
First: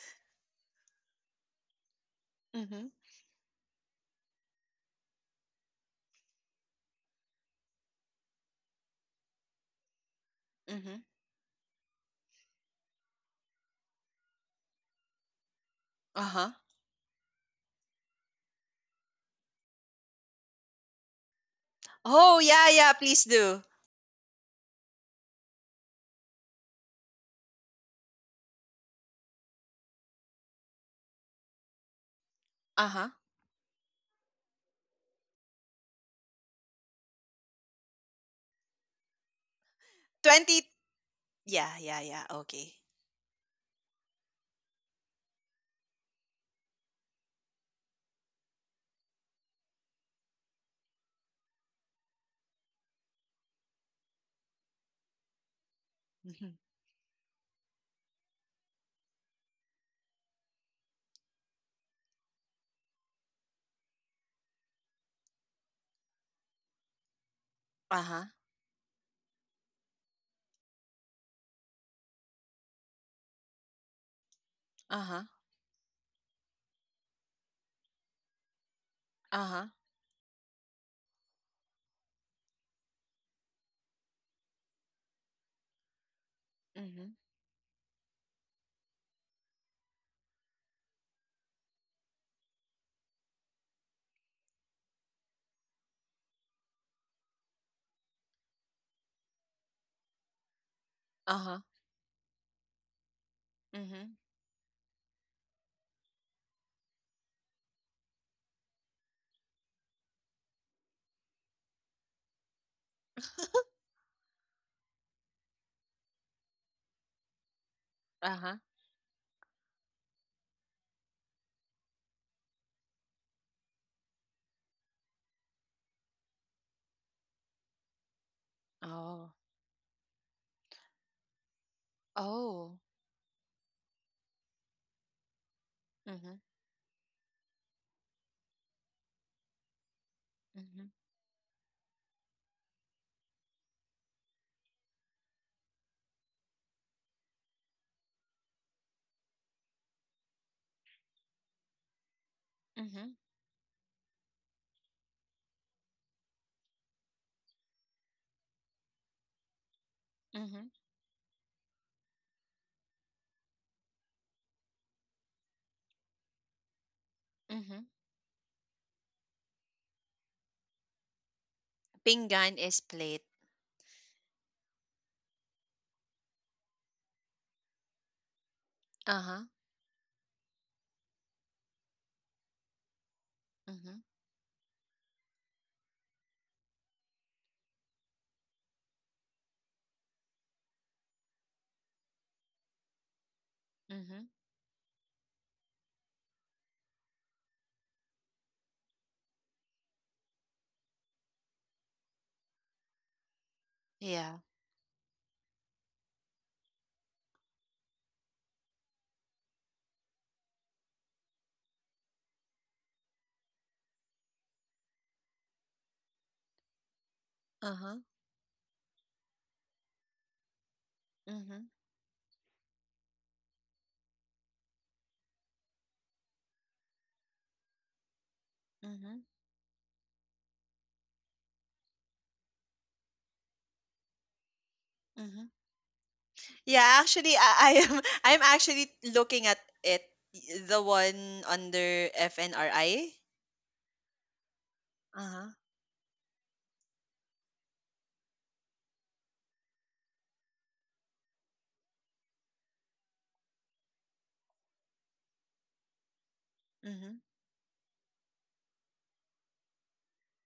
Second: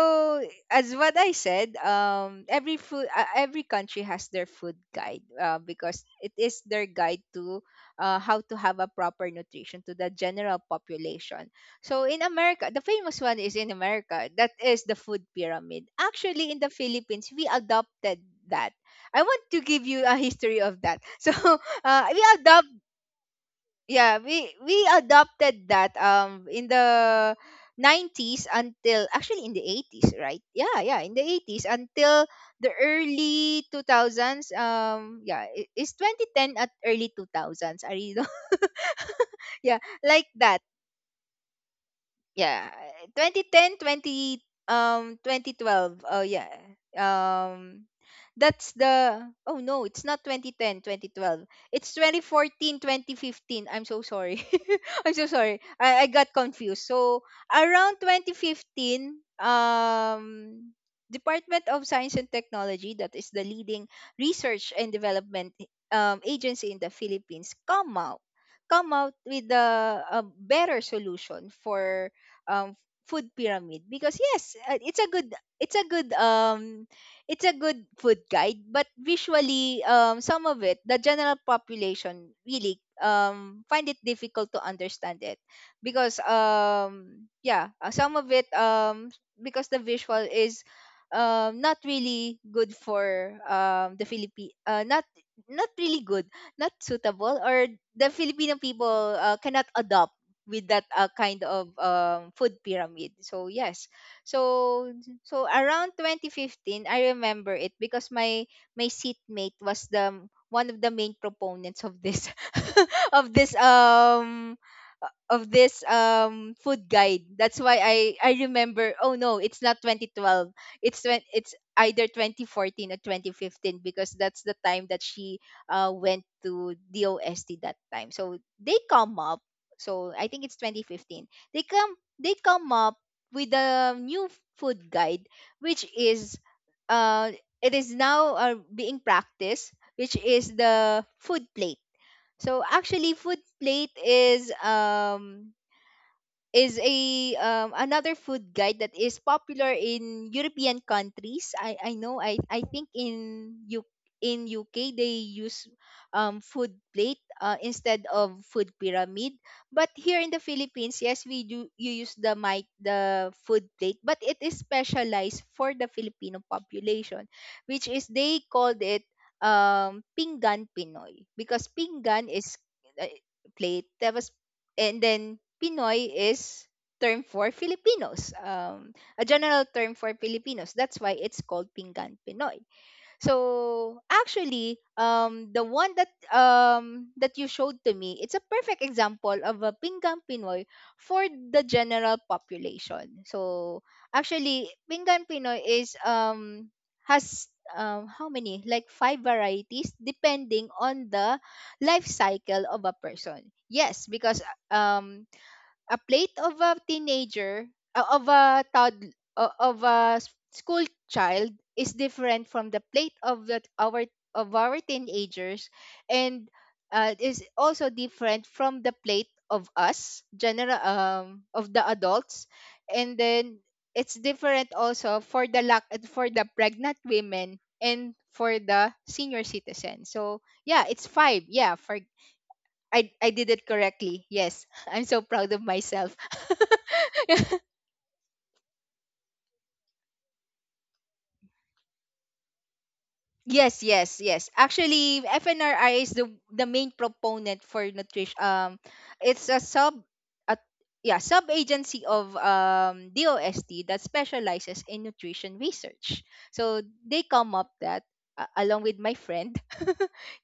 B: as what I said, um, every
A: Mm-hmm.
B: food, every country has their food guide, because it is their guide to, how to have a proper nutrition to the general
A: Mm-hmm.
B: population. So in America the famous one, is in America, that is the food pyramid. Actually
A: Uh-huh.
B: in the Philippines we adopted that. I want to give you a history of that. So, we
A: Oh, yeah,
B: adopted,
A: yeah, please do.
B: yeah, we adopted that, um, in the 90s, until, actually, in the 80s, right? Yeah yeah, in the 80s until the
A: Uh-huh.
B: early 2000s. Um, yeah, is 2010 at early 2000s, are you? Yeah, like
A: 20,
B: that.
A: yeah, yeah, yeah,
B: Yeah,
A: okay.
B: 2010, twenty, um, 2012, oh yeah, um, that's the, oh no, it's not 2010, 2012. It's 2014, 2015. I'm so sorry. I'm so sorry. I got
A: Mm-hmm.
B: confused. So around 2015, um, Department of Science and Technology, that is the leading research and development, agency in the Philippines, come out,
A: Uh-huh.
B: come out with a better solution for, um, food pyramid. Because yes, it's a
A: Uh-huh.
B: good, it's a good, um, it's a good food guide, but
A: Uh-huh.
B: visually, some of it, the general population really, find it difficult to understand it, because,
A: Mm-hmm.
B: yeah, some of it, because the visual is, not really good for, the Philippine, not not really good, not suitable, or the Filipino people, cannot adopt with that, kind
A: Uh-huh.
B: of, food pyramid. So yes,
A: Mm-hmm.
B: so so around 2015, I remember it because my seatmate was the one of the main proponents of this of this, um, of this, um, food guide. That's why I
A: Uh-huh.
B: remember. Oh no, it's not 2012. It's when it's either 2014 or 2015, because that's the time that she, uh, went to DOST that time. So they come
A: Oh.
B: up. So I think it's 2015. They come, they come
A: Oh.
B: up with the new food guide, which is,
A: Mm-hmm.
B: uh, it is now, being practiced, which is
A: Mm-hmm.
B: the food plate. So actually food plate is, um, is a, another food guide that is popular in European countries. I know, I think
A: Mm-hmm.
B: in U in UK they use, food plate, instead of food pyramid. But here in the
A: Mm-hmm.
B: Philippines, yes, we do you use the mic the food plate, but it is specialized for the Filipino population,
A: Mm-hmm.
B: which is they called it, pinggan Pinoy. Because pinggan is,
A: Pinggan is
B: uh,
A: plate.
B: plate. That, and then Pinoy is term for Filipinos. A
A: Uh-huh.
B: general term for Filipinos. That's why it's called Pinggan Pinoy.
A: Mm-hmm.
B: So actually, the one that you showed to me, it's a perfect example of a Pinggan Pinoy for the general population. So
A: Mm-hmm.
B: actually, Pinggan Pinoy is has how many, like five varieties depending on the life cycle of a person. Yes,
A: Yeah.
B: because um a plate of a teenager, of a toddler, of a school child is different from the plate of the our of our teenagers, and is also
A: Uh-huh.
B: different from the plate of us general
A: Mm-hmm.
B: of the adults, and then it's different also for the lack for the pregnant women and for the
A: Mm-hmm.
B: senior citizen. So yeah, it's five, yeah, for I did it correctly. Yes. I'm so
A: Mm-hmm.
B: proud of myself.
A: Yeah, actually, I am I'm actually looking at it, the one under FNRI.
B: Yes, yes, yes. Actually,
A: Uh-huh.
B: FNRI is the main proponent for nutrition. It's a a, yeah, sub agency of DOST that specializes in nutrition research. So
A: Mm-hmm.
B: they come up that along with my friend.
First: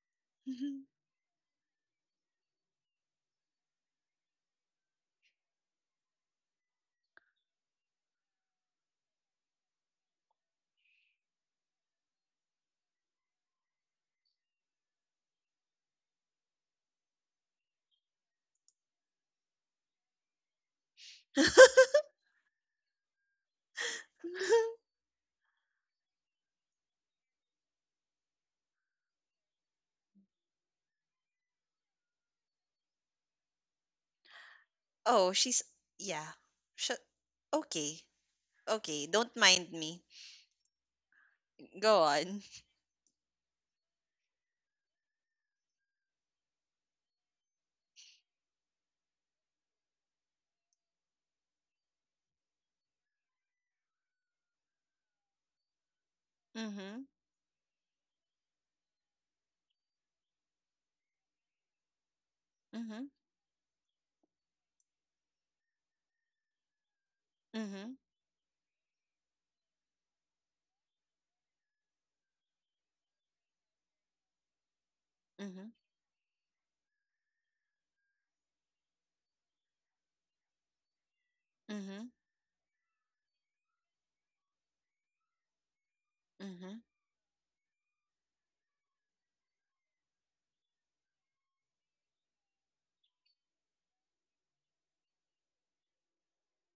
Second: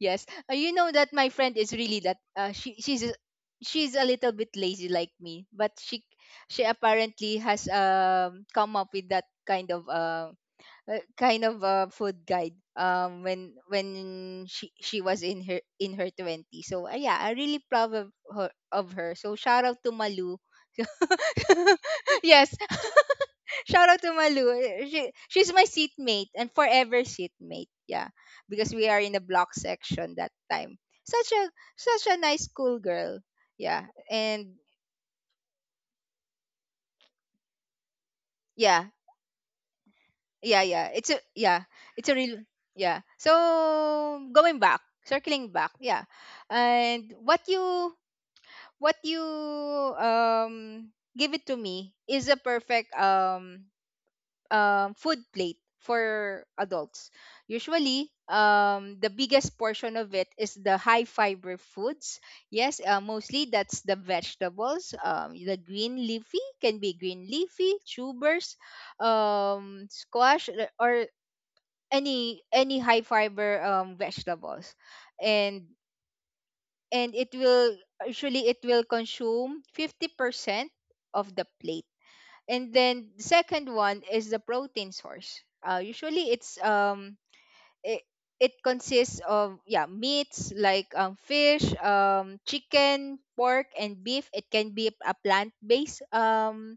B: Yes, you know that my friend is really that. She's a little bit lazy like me, but she apparently has come up with that kind of a food guide when she was in her 20s. So yeah, I'm really proud of her, so shout out to Malu. Yes. Shout out to Malu. She's my seatmate and forever seatmate, yeah, because we are in the block section that time. Such a such a nice, cool girl, yeah. And
A: Oh, she's yeah. Sh- okay,
B: yeah
A: okay. Don't mind me.
B: yeah, it's a, yeah,
A: Go
B: it's a real,
A: on.
B: yeah. So going back, circling back, yeah. And what you give it to me is a perfect food plate for
A: Mm-hmm.
B: adults. Usually the biggest portion of it is the high fiber foods, yes.
A: Mm-hmm.
B: Mostly that's the vegetables, the green leafy, can be green leafy,
A: Mm-hmm.
B: tubers, squash, or any high fiber vegetables. and
A: Mm-hmm.
B: and it will usually, it will consume 50% of the plate.
A: Mm-hmm.
B: And then the second one is the protein source. Usually it's
A: Mm-hmm.
B: it, it consists of, yeah, meats like fish, chicken, pork, and beef. It can be a plant based um,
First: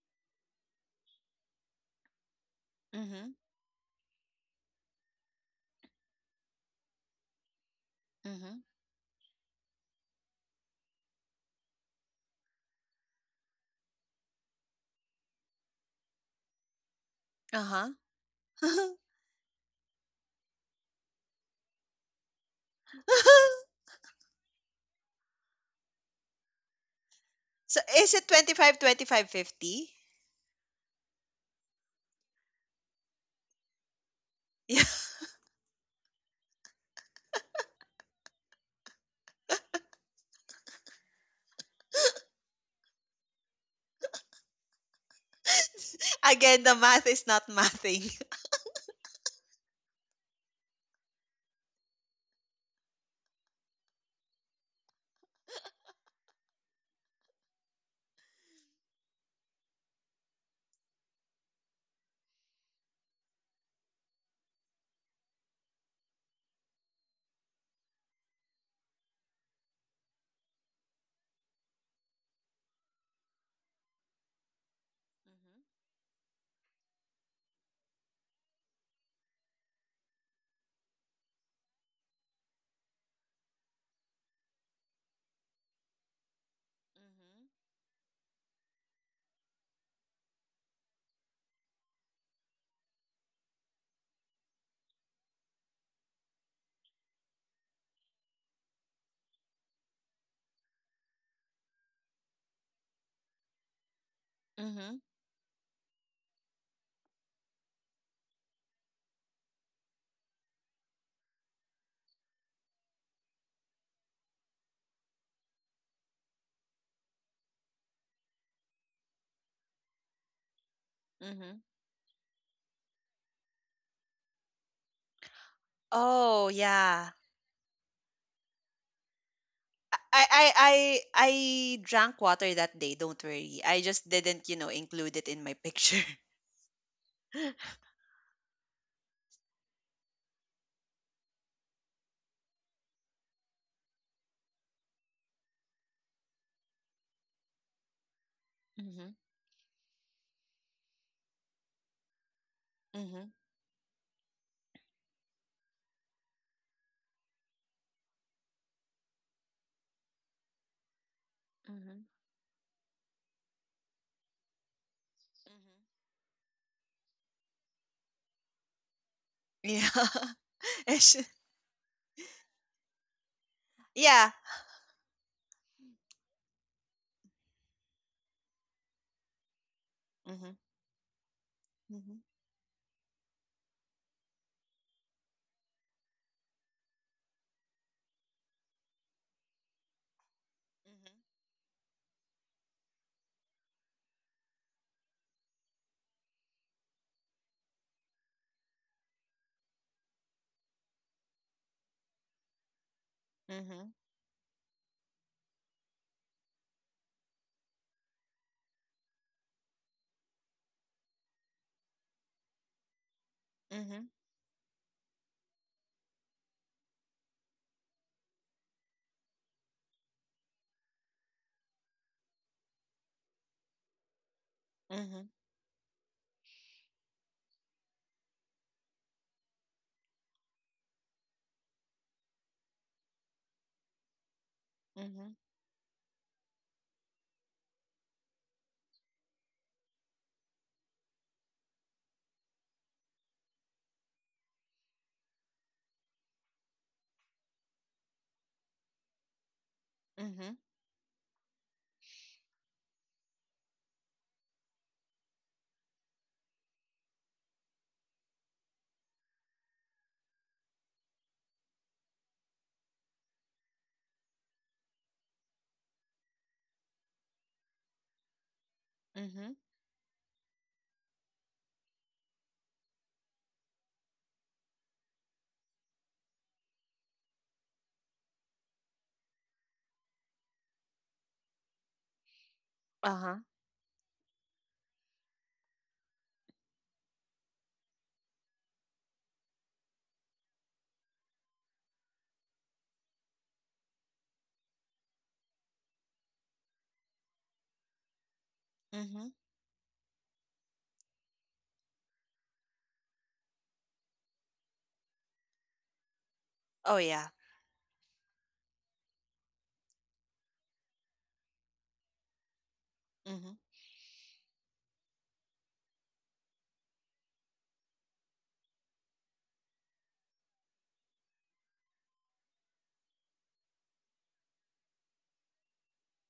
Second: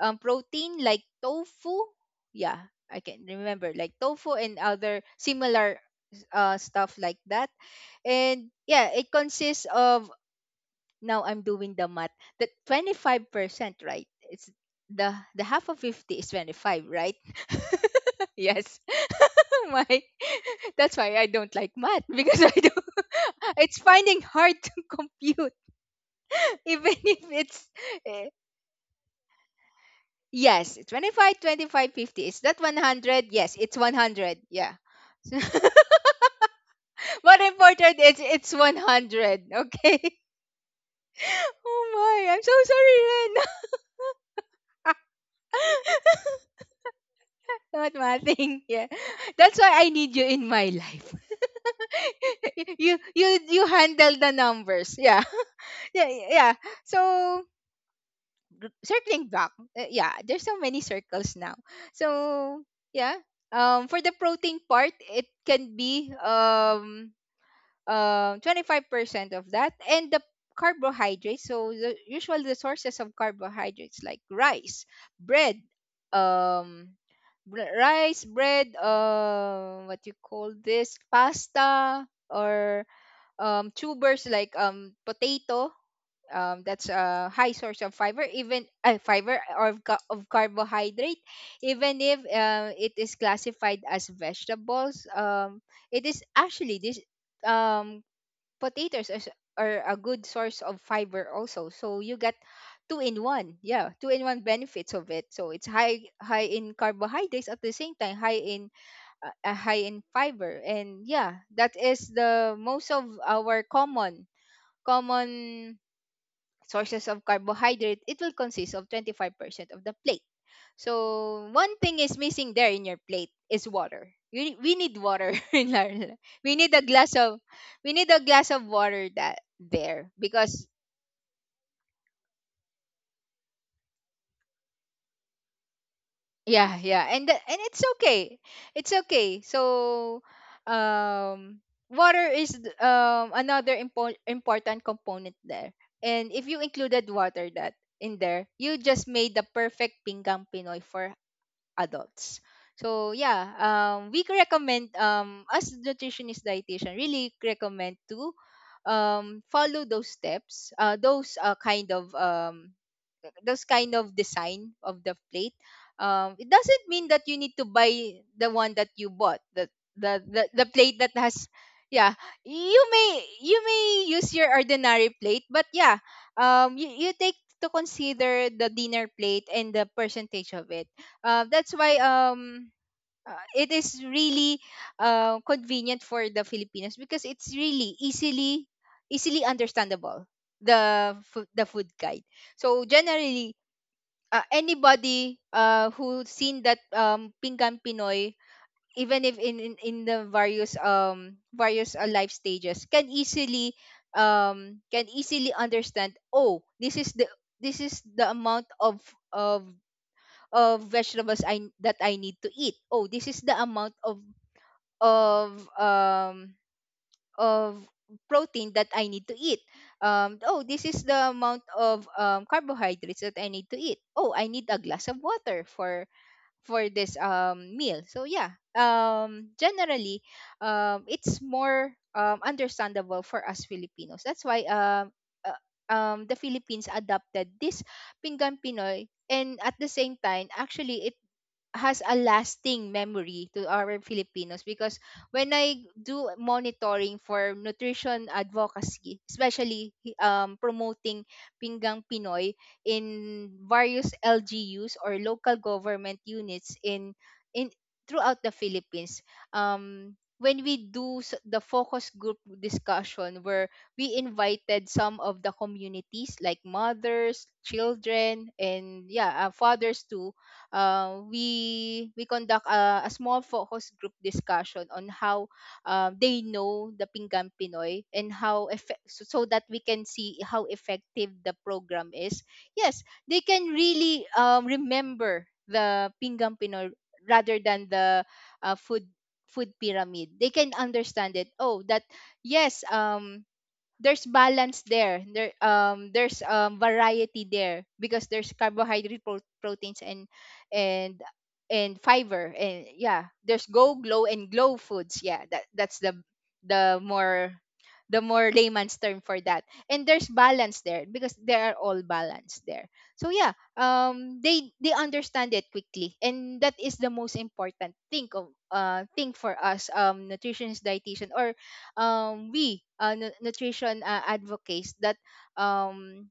B: um, protein like tofu, yeah. I can
A: Mm-hmm.
B: remember like tofu and other similar stuff like that. And
A: Mm-hmm.
B: yeah, it consists of, now I'm doing the math, the 25%, right? It's the half of 50 is 25, right?
A: Uh-huh.
B: Yes. Why? That's why I don't like math, because I don't, it's finding hard to compute, even if it's,
A: So is
B: eh,
A: it 25, 25, 50?
B: yes, 25, 25, 50. Is that 100? Yes, it's 100. Yeah.
A: 25.
B: What important is it's 100, okay? Oh my, I'm so sorry, Ren.
A: Again, the math is not
B: Not
A: mathing.
B: nothing. Yeah. That's why I need you in my life. You handle the numbers. Yeah. Yeah. So circling back, yeah, there's so many circles now. So, yeah. For the protein part, it can be 25% of that, and the carbohydrates. So the sources of carbohydrates like rice, bread, um rice, bread, what you call this, pasta, or tubers like potato. That's a high source of fiber, even fiber, or of, of carbohydrate. Even if it is classified as vegetables, it is actually this. Um, Potatoes is, are a good source of fiber also, so you get two in one, yeah, two in one
A: Mm-hmm.
B: benefits
A: Mm-hmm.
B: of it. So it's high, high in carbohydrates, at the same time high in high in fiber. And yeah, that is the most of our common sources of carbohydrate. It will consist of 25% of the plate. So
A: Mm-hmm.
B: one thing is missing there in your plate is water. We need water in our
A: Oh,
B: we need a
A: yeah.
B: glass of we need a glass of water that there,
A: I I
B: because
A: I I drank water that day, don't worry. I just didn't, you know, include it in my picture.
B: yeah, yeah. And it's okay, it's okay. So um water is another important component there. And if you included water that in there, you just
A: Mm-hmm.
B: made the perfect pinggang pinoy for adults. So
A: Mm-hmm.
B: yeah, we could recommend, as nutritionist dietitian, really recommend to follow those steps, those kind of
A: Mm-hmm.
B: those kind of design of the plate.
A: Hmm.
B: It doesn't mean that you need to buy the one that you bought
A: Yeah.
B: the plate
A: I
B: that
A: should-
B: has, yeah. You may, you may
A: yeah.
B: use your ordinary plate, but yeah, you, you take to consider the dinner plate and the percentage
A: Mm-hmm.
B: of it. That's why
A: Mm-hmm.
B: it is really convenient for the Filipinos, because it's really easily, easily understandable, the food guide. So generally, anybody who seen that Pinggan Pinoy, even if in the various life stages,
A: Mm-hmm.
B: can easily understand. Oh, this is the, this is the amount of of vegetables I that I need to eat. Oh, this is the amount
A: Mm-hmm.
B: of, of um of protein that I need to eat. Oh, this is the amount of carbohydrates that I need to eat. Oh, I need a glass of
A: Mm-hmm.
B: water for this meal. So yeah, generally, it's more understandable for us Filipinos. That's why
A: Mm-hmm.
B: the Philippines adopted this Pinggan Pinoy, and at the same time, actually, it has a lasting memory to our Filipinos, because when I do monitoring for nutrition advocacy, especially
A: Mm-hmm.
B: promoting Pinggang Pinoy in various LGUs, or local government units, in throughout the Philippines, um, when we do the focus group discussion, where we invited some of the communities like mothers, children, and, yeah,
A: Mm-hmm.
B: fathers too, we conduct a small focus group discussion on how they know the Pinggan Pinoy and how effect, so, so that we can see how effective the program is. Yes,
A: Uh-huh.
B: they can really remember the Pinggan Pinoy rather than the uh, food food pyramid. They can understand it. Oh, that, yes. There's balance there. There, there's variety there, because there's carbohydrate,
A: Hmm.
B: proteins and and fiber and, yeah, there's go glow and glow foods. Yeah, that, that's the
A: Oh
B: the
A: yeah.
B: more, the more layman's term for that. And there's balance there because they are all balanced there. So yeah,
A: Mm-hmm.
B: they understand it quickly, and that is the most important thing of thing for us nutritionist dietitian, or we nu- nutrition advocates, that um,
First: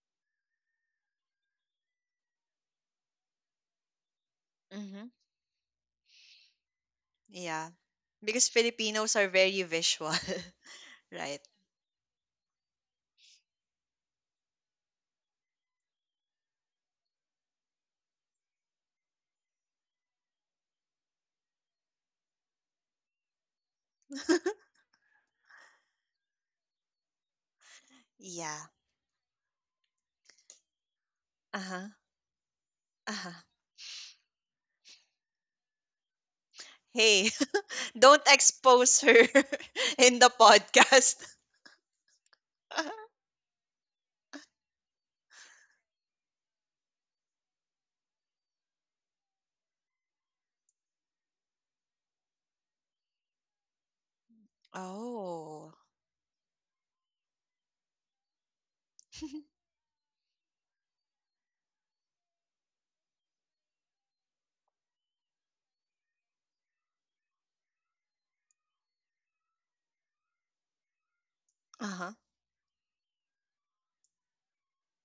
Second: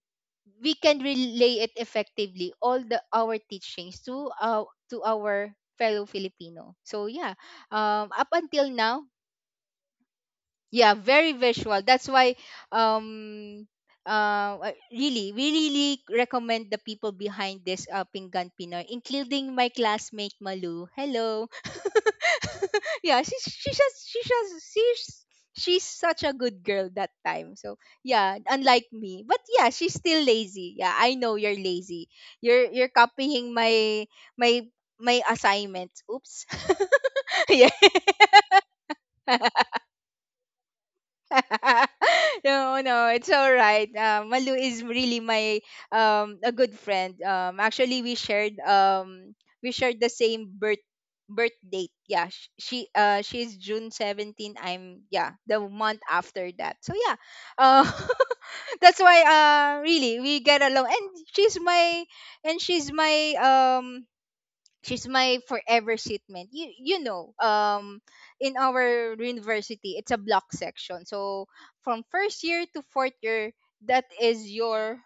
B: we can relay it effectively all the our teachings to
A: Mm-hmm.
B: our fellow Filipino. So yeah,
A: Yeah.
B: up
A: Because
B: until now,
A: Filipinos are very visual,
B: yeah, very
A: right?
B: visual, that's why, um really we really recommend the people behind this pinggan pinoy, including my classmate Malu, hello. Yeah, she's she's such a good girl that time, so yeah,
A: Yeah.
B: unlike me. But yeah, she's still lazy. Yeah, I know you're
A: Uh-huh.
B: lazy. You're
A: Uh-huh.
B: copying my, my, my assignments, oops.
A: Hey.
B: Yeah.
A: Don't expose her in the podcast.
B: No, no, it's all right. Malu is really my a good friend. Actually, we shared the same birth date. Yeah, she's June 17th, I'm yeah the
A: Oh.
B: month after that. So yeah, uh, that's why really we get along. And she's my, and she's my um she's my forever shipment. You know, in our university, it's a block section. So from
A: Uh-huh.
B: first year to fourth year, that is your,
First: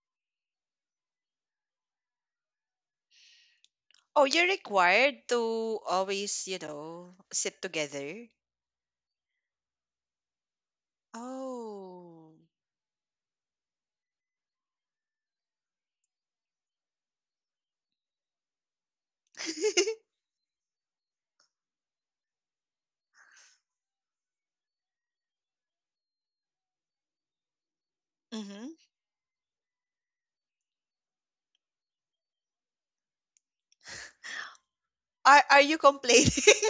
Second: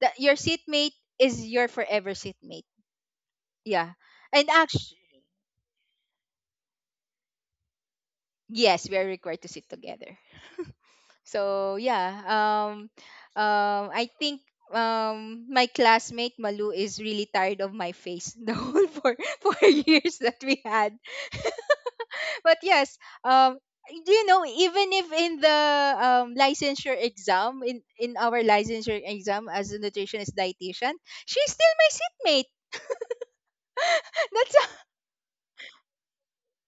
B: that your seatmate is your forever seatmate. Yeah,
A: Oh, you're
B: and actually,
A: required to always, you know, sit together.
B: yes, we are required to sit together. So yeah,
A: Oh.
B: I think my classmate Malu is really tired of my face the whole four years that we had. But yes, um, do you know, even if in the licensure exam, in our
A: Mm-hmm.
B: licensure exam as a nutritionist dietitian, she's still my seatmate. That's a-
A: Are you complaining?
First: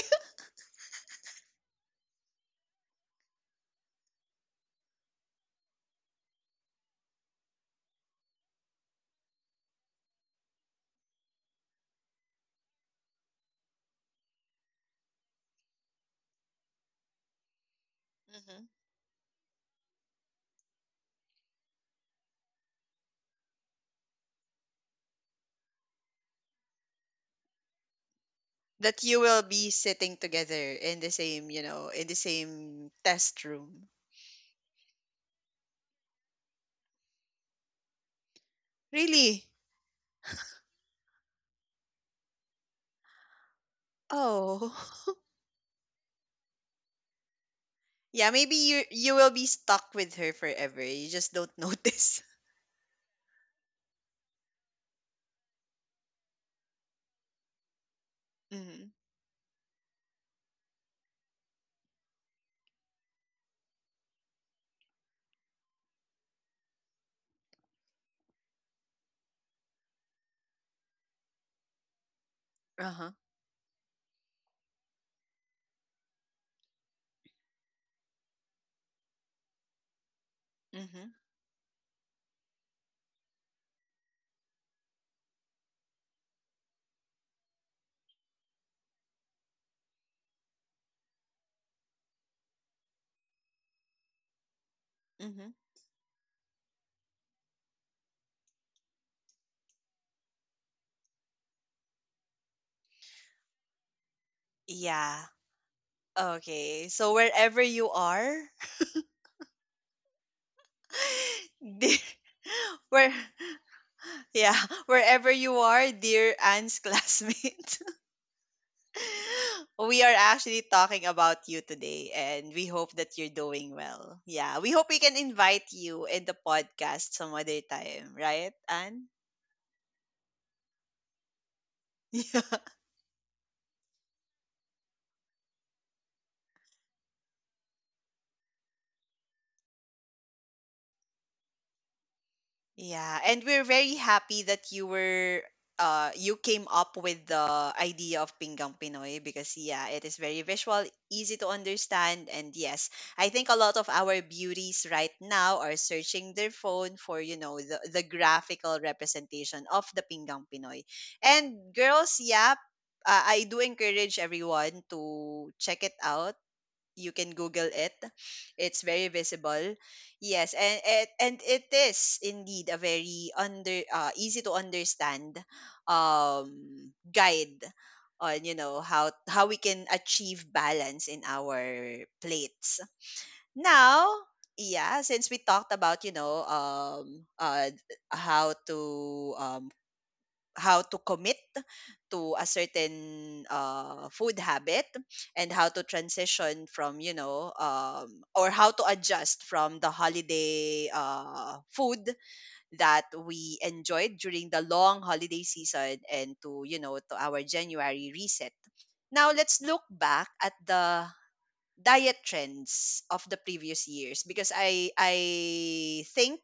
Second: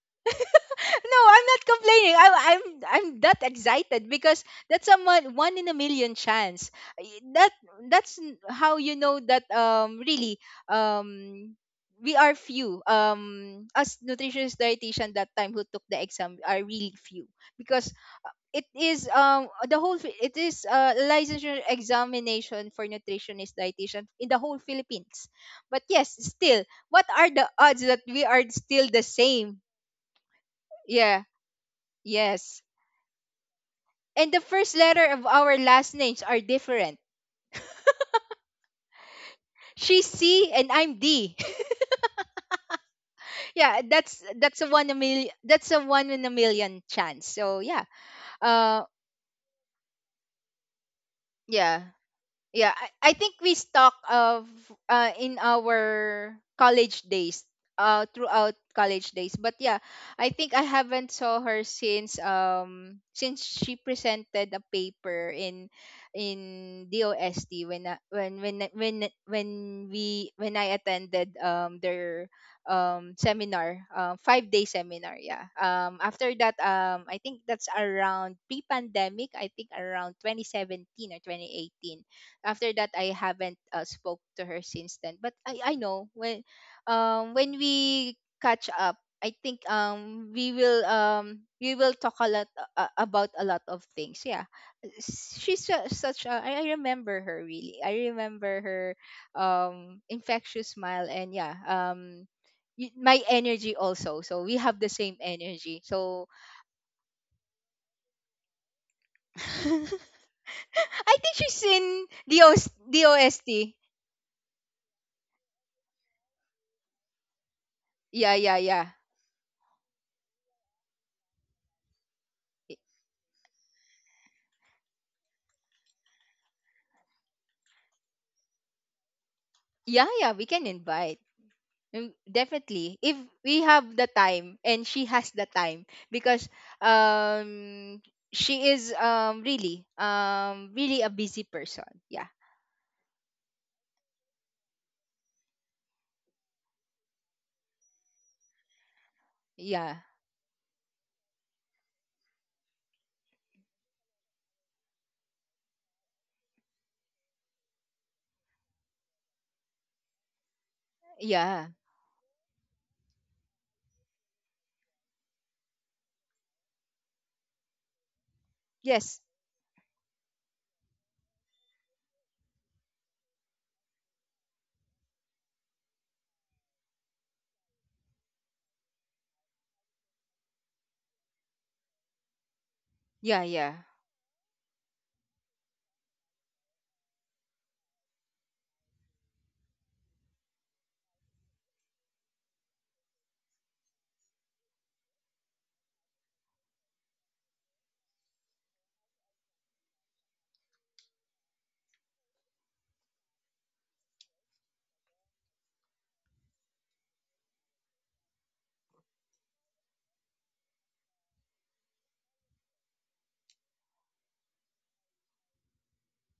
B: No, I'm not complaining. I'm that excited, because that's a one in a million chance. That, that's how you know that really um we are few as nutritionist dietitian that time who took the exam, are really few, because
A: Mhm.
B: it is it is a licensure examination for nutritionist dietitian in the whole Philippines. But yes, still, what are the odds that we are still the
A: That you will
B: same?
A: be sitting together in the
B: Yeah,
A: same, you know, in the
B: yes.
A: same test room.
B: And the first letter of our last names are different.
A: Really?
B: She's C and I'm D. Yeah, that's a
A: Oh.
B: one in a million that's a one in a million chance. So yeah.
A: Yeah, maybe
B: Uh
A: you you will be stuck with her forever. You just don't
B: yeah.
A: notice.
B: Yeah, I think we stock of in our college days, throughout
A: Mhm.
B: college days. But yeah, I think I haven't saw her since she presented a paper in DOST when I- when we when I attended their
A: Uh-huh.
B: seminar, 5 day seminar. Yeah. After that, I think that's around pre pandemic. I think around
A: Mhm.
B: 2017 or 2018. After that I haven't spoke to her since then. But I know when we catch up, I think we will talk a lot about a lot of things. Yeah, S-
A: Mhm.
B: she's su- such a, I remember her really. I remember her infectious smile and yeah my energy also. So we have the same
A: Yeah.
B: energy. So
A: Okay. So wherever you are,
B: I think she's
A: dear,
B: in the OS-
A: where
B: the OST.
A: yeah, wherever you are, dear Anne's classmate.
B: Yeah, yeah, yeah.
A: We are actually talking about you today, and we hope that you're doing well. Yeah, we hope we can invite you in the podcast some other time, right, Anne?
B: Yeah, yeah, we can invite. Mm, definitely. If we have the time and she has the time because um she is really a busy person. Yeah.
A: Yeah, and we're very happy that you were you came up with the idea of Pinggang Pinoy because yeah, it
B: Yeah.
A: is very visual, easy to understand, and yes, I think a lot of our beauties right now are searching their phone for, you know, the graphical representation of the Pinggang Pinoy. And
B: Yeah.
A: girls, yeah, I do encourage everyone to check it out. You can google it. It's very
B: Yes.
A: visible. Yes, and it is indeed a very under easy to understand um guide on you know how we can achieve balance in our plates
B: Yeah, yeah.
A: now. Yeah, since we talked about you know how to um how to commit to a certain food habit and how to transition from you know or how to adjust from the holiday food that we enjoyed during the long holiday season and to you know to our january reset. Now let's look back at the diet trends of the previous years because i think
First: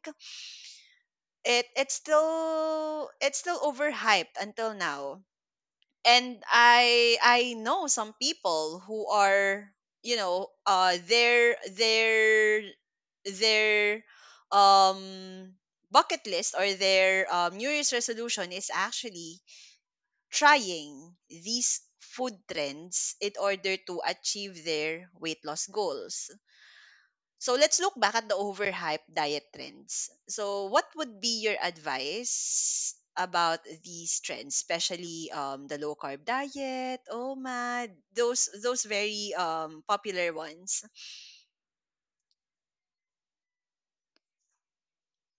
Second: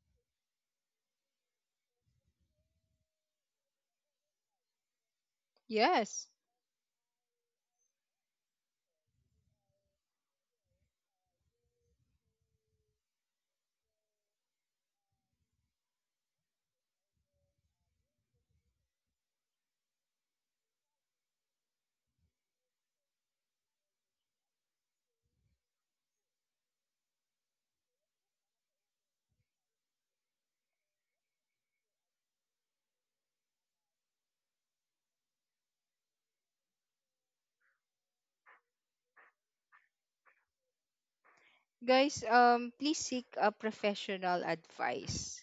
A: it's still overhyped until now.
B: Yes.
A: And I know some people who are you know their um bucket list or their New Year's resolution is actually trying these food trends in order to achieve their weight loss goals. So let's look back at the overhyped diet trends. So what would be your advice about these trends, especially the low carb diet? Oh my, those very popular ones.
B: Guys, please seek a professional advice.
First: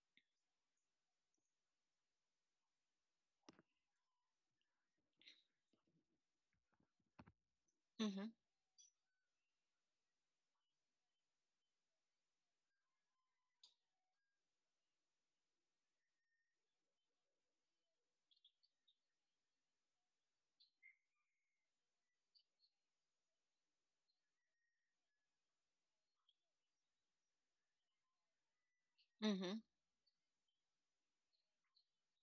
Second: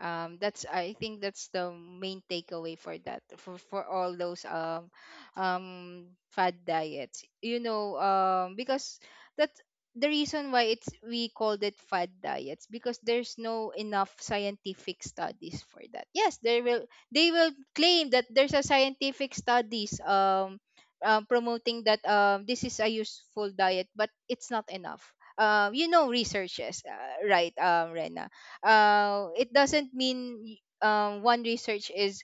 B: That's I think that's the main takeaway for for all those fad diets. You know,
A: Mhm.
B: because that's the reason why it's we called it fad diets because there's no enough scientific studies for that. Yes, they will claim that there's a scientific studies promoting that this is a useful diet, but it's not enough you know researches right Rena, it
A: Mhm.
B: doesn't mean one research is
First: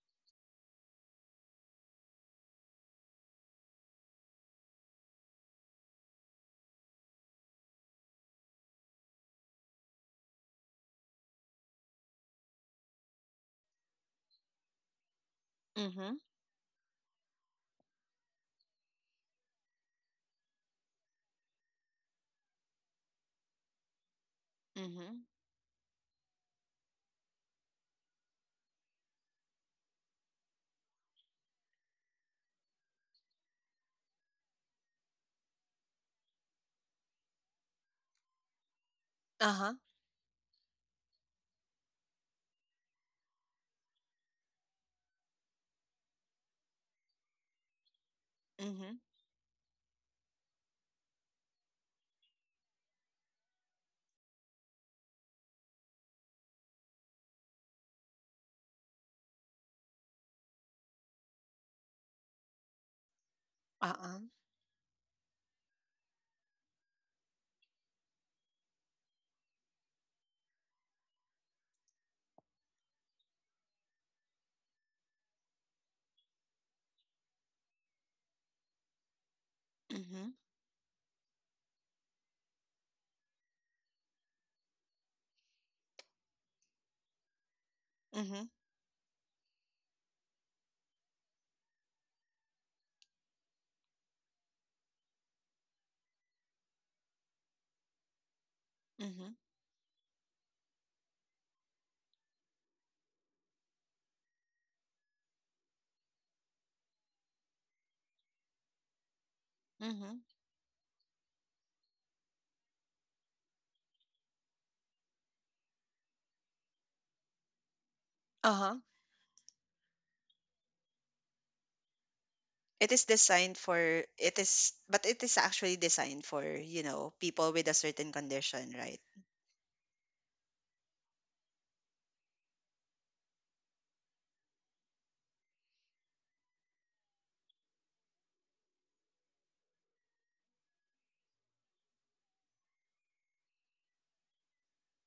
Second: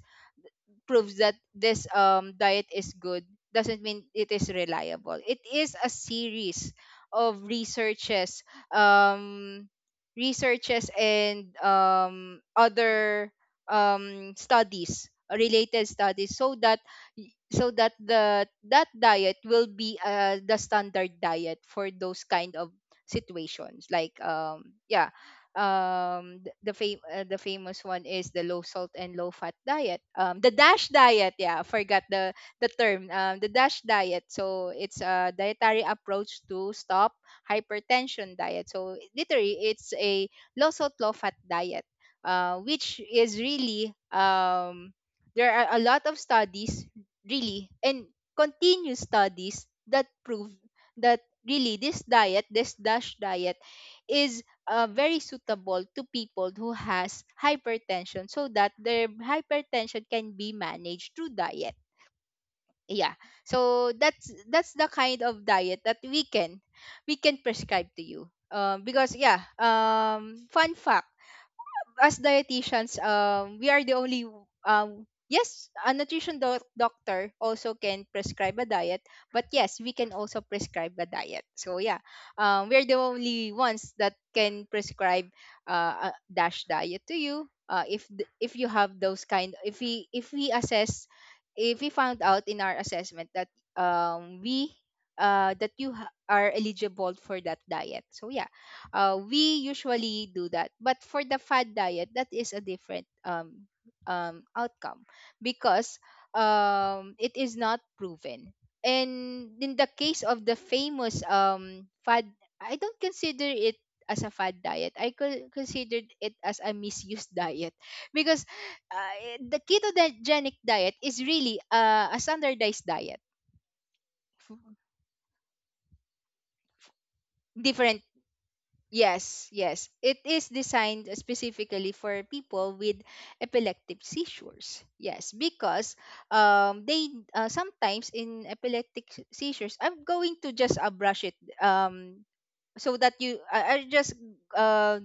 B: proves that this diet is good doesn't mean it is reliable. It is a series of researches, um, researches and other studies, related
A: Mhm.
B: studies, so that so that the that diet will be the standard diet for those kind of situations like yeah.
A: Mhm.
B: The famous one is the low salt and low fat diet, the dash diet. Yeah, I forgot the term, the dash diet. So it's a dietary approach to stop hypertension diet. So literally
A: Uh-huh.
B: it's a low salt low fat diet, which is really there are a lot of studies really and
A: Mhm.
B: continuous studies that prove that really this dash diet is very suitable to people who has hypertension so that their hypertension can be managed through diet, yeah. So
A: Uh-uh.
B: that's the kind of diet that we can prescribe to you, because yeah, fun fact, as dietitians, we are the only yes, a nutrition doctor also can prescribe a diet, but yes, we can
A: Mhm.
B: also prescribe a diet. So yeah, we're the only ones that can prescribe a dash diet to you. If
A: Mhm.
B: if you have those kind, if we assess, if we found out in our assessment that we that you are eligible for that diet. So yeah,
A: Mhm.
B: we usually do that. But for the fad diet, that is a different outcome because it is not proven. And in the case
A: Mhm.
B: of the famous fad, I don't consider it as a fad diet. I considered it as a misused diet because
A: Uh-huh.
B: uh, the ketogenic diet is really a standardized
A: It is
B: diet
A: designed for it is actually designed for, you know, people with a
B: different.
A: certain condition, right?
B: Yes, yes. It is designed specifically for people with epileptic seizures. Yes, because they sometimes in epileptic seizures, I'm going to just brush it, so that I just uh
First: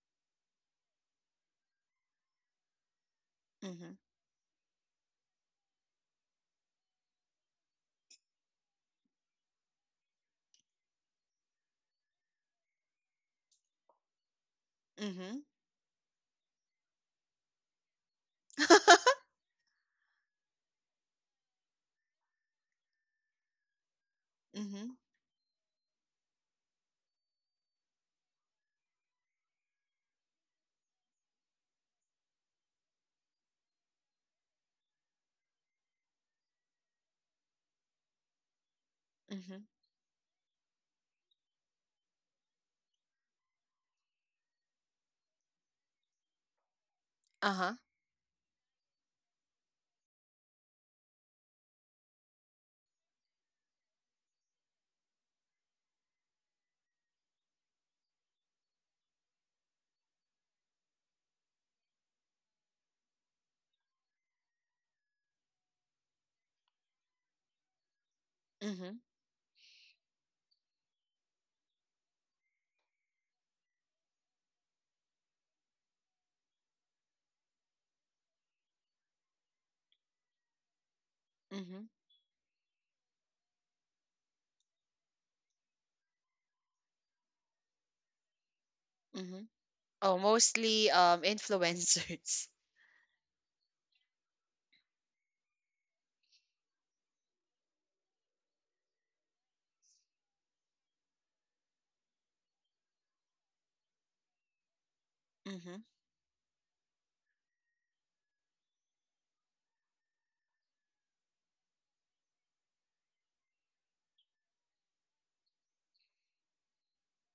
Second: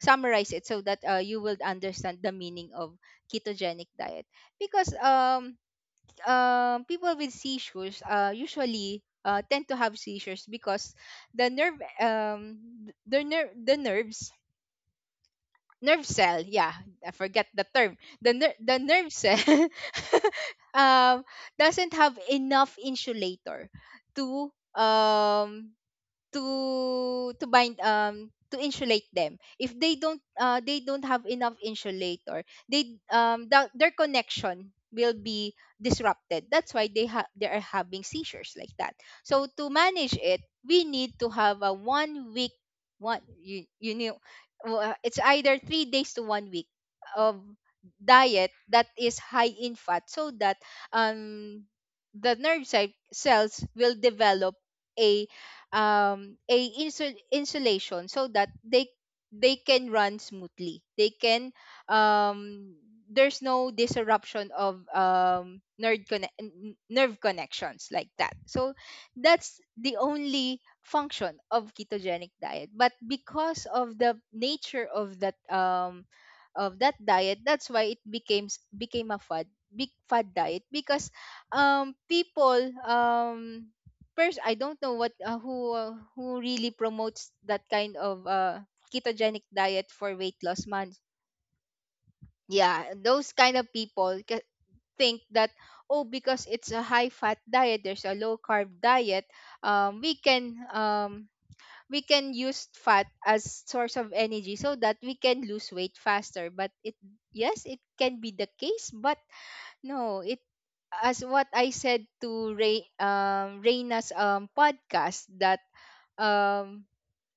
B: summarize it so that you will understand the meaning of ketogenic
A: Mhm.
B: diet because people with seizures usually tend to have seizures because the nerve, th- the nerve the nerves
A: Mhm.
B: nerve cell, yeah. I forget the term, the nerve cell um doesn't have enough insulator to
A: Mhm.
B: um to bind, to insulate them. If they don't they don't have enough insulator, they their connection will be disrupted. That's why they are having seizures like that. So
A: Mhm.
B: to manage it we need to have a 1 week, one you you know it's either 3 days to 1 week of
A: Uh-huh.
B: diet that is high in fat so that um the nerve cells will develop a insulation so that they can run smoothly. They can um, there's no disruption of nerd nerve connections like that. So
A: Mhm.
B: that's the only function of ketogenic diet. But because of the nature of that diet, that's why it became a fad, big fad diet because
A: Mhm.
B: people, first I don't know what, who really promotes that kind of ketogenic
A: Mhm.
B: diet for
A: Oh,
B: weight loss,
A: mostly
B: man.
A: influencers.
B: Yeah, those kind of people think that oh because it's a high fat diet, there's a low carb diet, um we can um we can use fat as source of energy so that we can lose
A: Mhm.
B: weight faster but it, yes it can be the case, but no it, as what I said to Ray, Reina's podcast that um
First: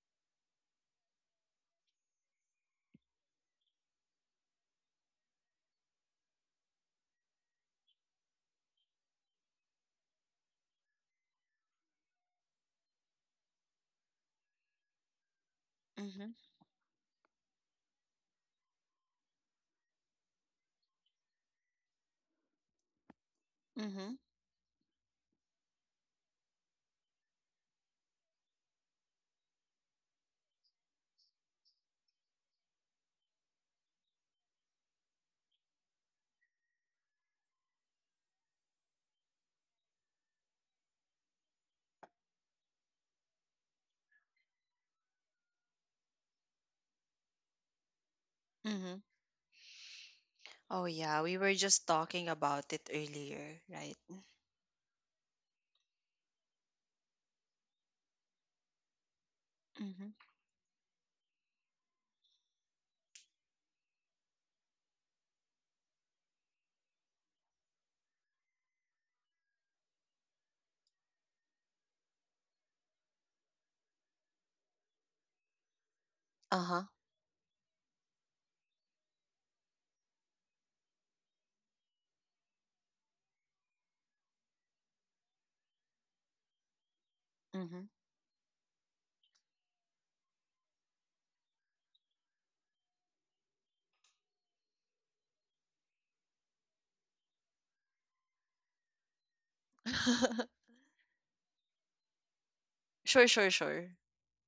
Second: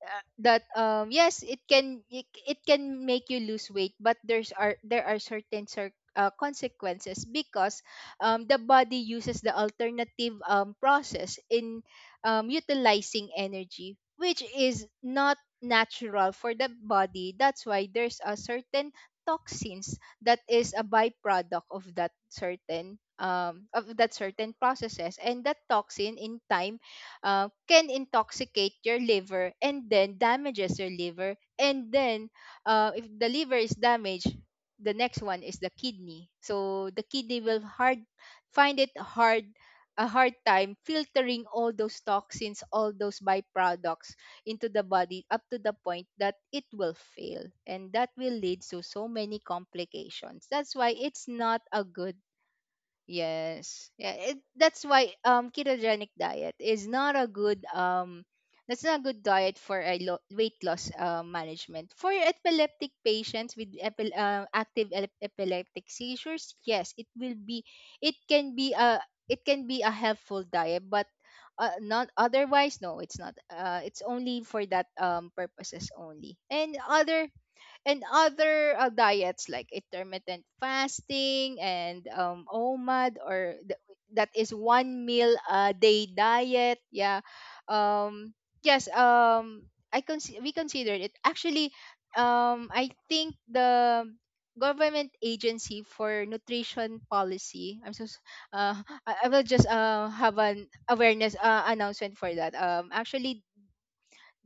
B: that yes it can, it can make you lose weight but there are certain consequences because the body uses the alternative process in utilizing energy which is not natural
A: Mhm.
B: for the body. That's why there's a certain toxins that is a byproduct of that
A: Mhm.
B: certain processes and that toxin in time can intoxicate your liver and then damages your liver and then if the liver is damaged the next one is the kidney. So the kidney will hard find it hard, a hard time filtering all those toxins, all those byproducts into the body up to the point that it will fail and that will lead to
A: Mhm.
B: so many complications. That's
A: Oh
B: why
A: yeah,
B: it's
A: we were
B: not a
A: just
B: good.
A: talking about it earlier,
B: Yes.
A: right?
B: Yeah, it, that's why ketogenic diet is not a good that's not a good diet for a
A: Mm-hmm.
B: weight loss management. For epileptic patients with active epileptic seizures, yes, it will be, it can be a, it can be a helpful diet, but not otherwise, no, it's not. It's only for that purposes only. And
A: Uh-huh.
B: other, and other diets like intermittent fasting and, OMAD, or that is one meal a day diet. Yeah.
A: Mm-hmm.
B: Um, yes. We considered it actually. I think the government agency for nutrition policy. I'm so uh, I will just have an awareness announcement for that.
A: Sure,
B: Actually,
A: sure, sure.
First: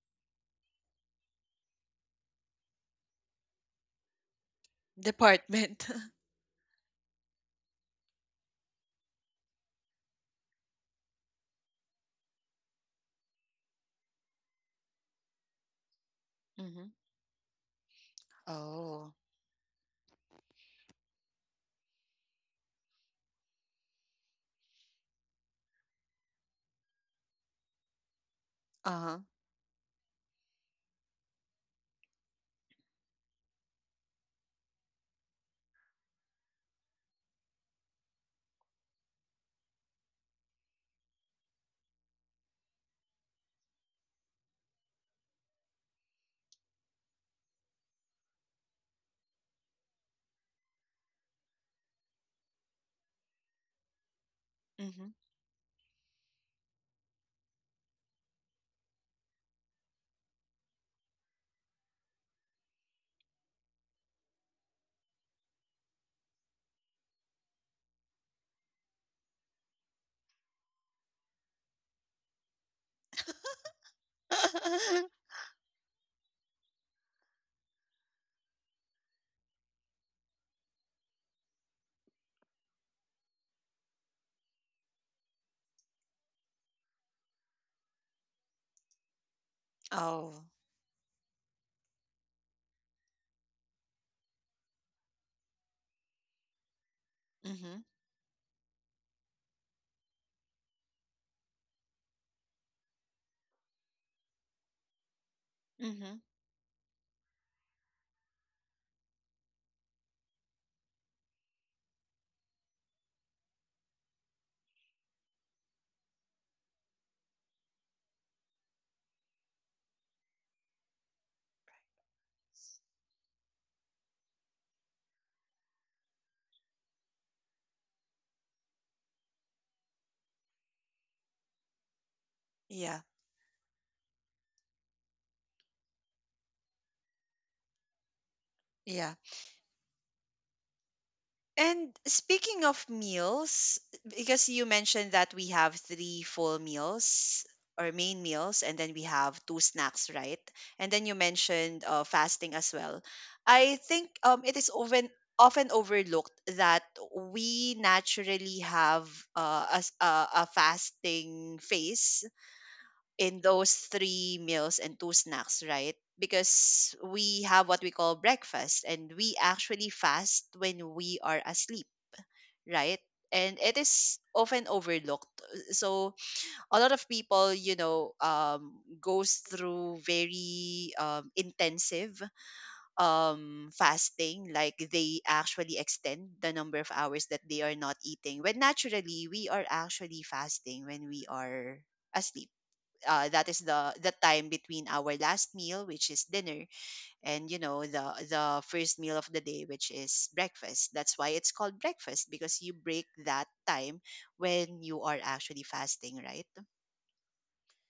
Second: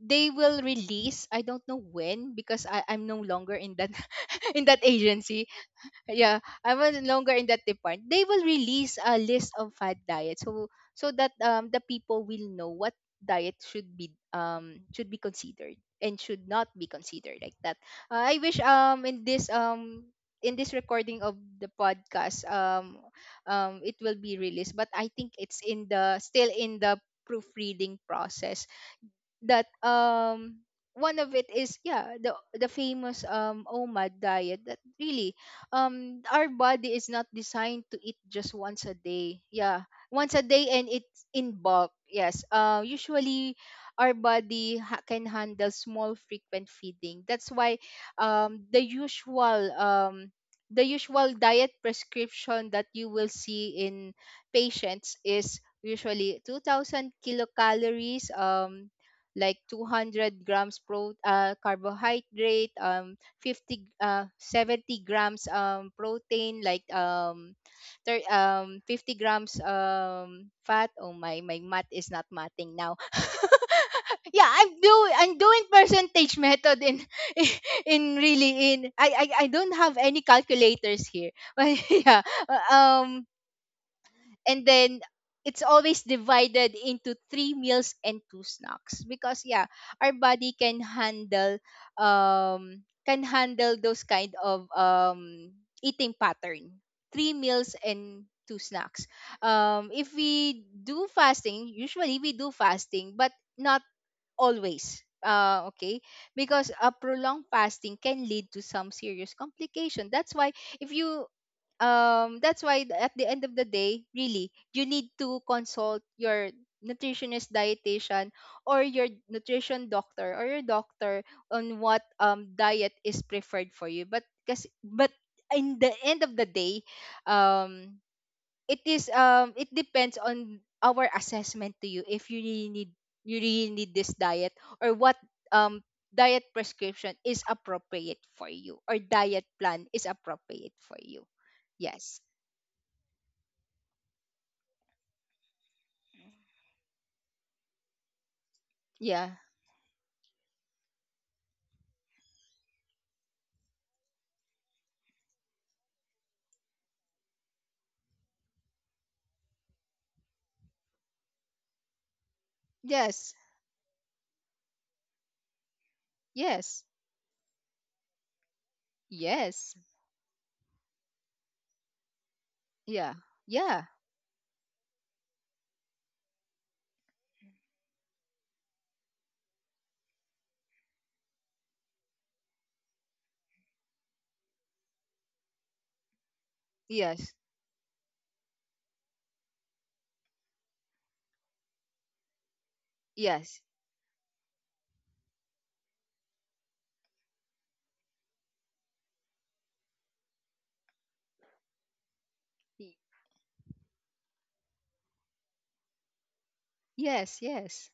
B: they will release, I don't know when, because I'm no longer in that in that agency.
A: Department.
B: Yeah, I was longer in that department. They will release a list of fad diets so so that the people will know what diet should be, should be considered and should not be
A: Mm-hmm.
B: considered like that. I wish
A: Oh.
B: in this recording of the podcast, it will be released, but I think it's in the, still in the proofreading process
A: Uh-huh.
B: that one of it is, yeah, the famous OMAD diet that really, our body is not designed to eat just once a day. Yeah, once a day, and it's in bulk. Yes, usually our body can handle small frequent feeding. That's why um the usual um the usual diet prescription that you will see in
A: Mm-hmm.
B: patients is usually 2,000 kilocalories, like 200 grams pro carbohydrate, 50 70 grams protein, like 50 grams fat. Oh my, my math is not matting now. Yeah, I'm doing percentage method in in really, I don't have any calculators here. But yeah, and then it's always divided into three meals and two snacks because yeah, our
A: Oh.
B: body can handle, can handle those kind of eating pattern, three meals
A: Mm-hmm.
B: and two snacks. If we do fasting, usually we do fasting but not always, okay,
A: Mm-hmm.
B: because a prolonged fasting can lead to some serious complication. That's why if you that's why at the end of the day really you need to consult your nutritionist dietitian or your nutrition doctor or your doctor on what diet is preferred for you. But because but in the end of the day, um it is, it depends on our assessment to you if you really need,
A: Yeah.
B: you really need this diet or what um diet prescription is appropriate for you, or
A: Yeah.
B: diet plan is appropriate for you.
A: And
B: Yes.
A: speaking of meals, because you mentioned that we have three full meals or main meals, and then we
B: Yeah.
A: have two snacks, right? And then you mentioned fasting as well. I think it is often often overlooked that we naturally have a, s- a fasting phase
B: Yes,
A: in those three meals and two snacks, right?
B: yes,
A: Because we have what we call breakfast, and we
B: yes.
A: actually fast when we are asleep, right?
B: Yeah,
A: And it
B: yeah.
A: is often overlooked. So a lot of people, you know, goes through very intensive fasting. Like they actually extend the number of hours
B: Yes,
A: that they are not eating. When naturally we are actually fasting when we are asleep. That
B: yes.
A: is the time between our last meal, which is dinner, and you know the first meal of the day which is breakfast. That's why it's called breakfast, because you break that time when you are actually fasting, right?
B: Yes, yes.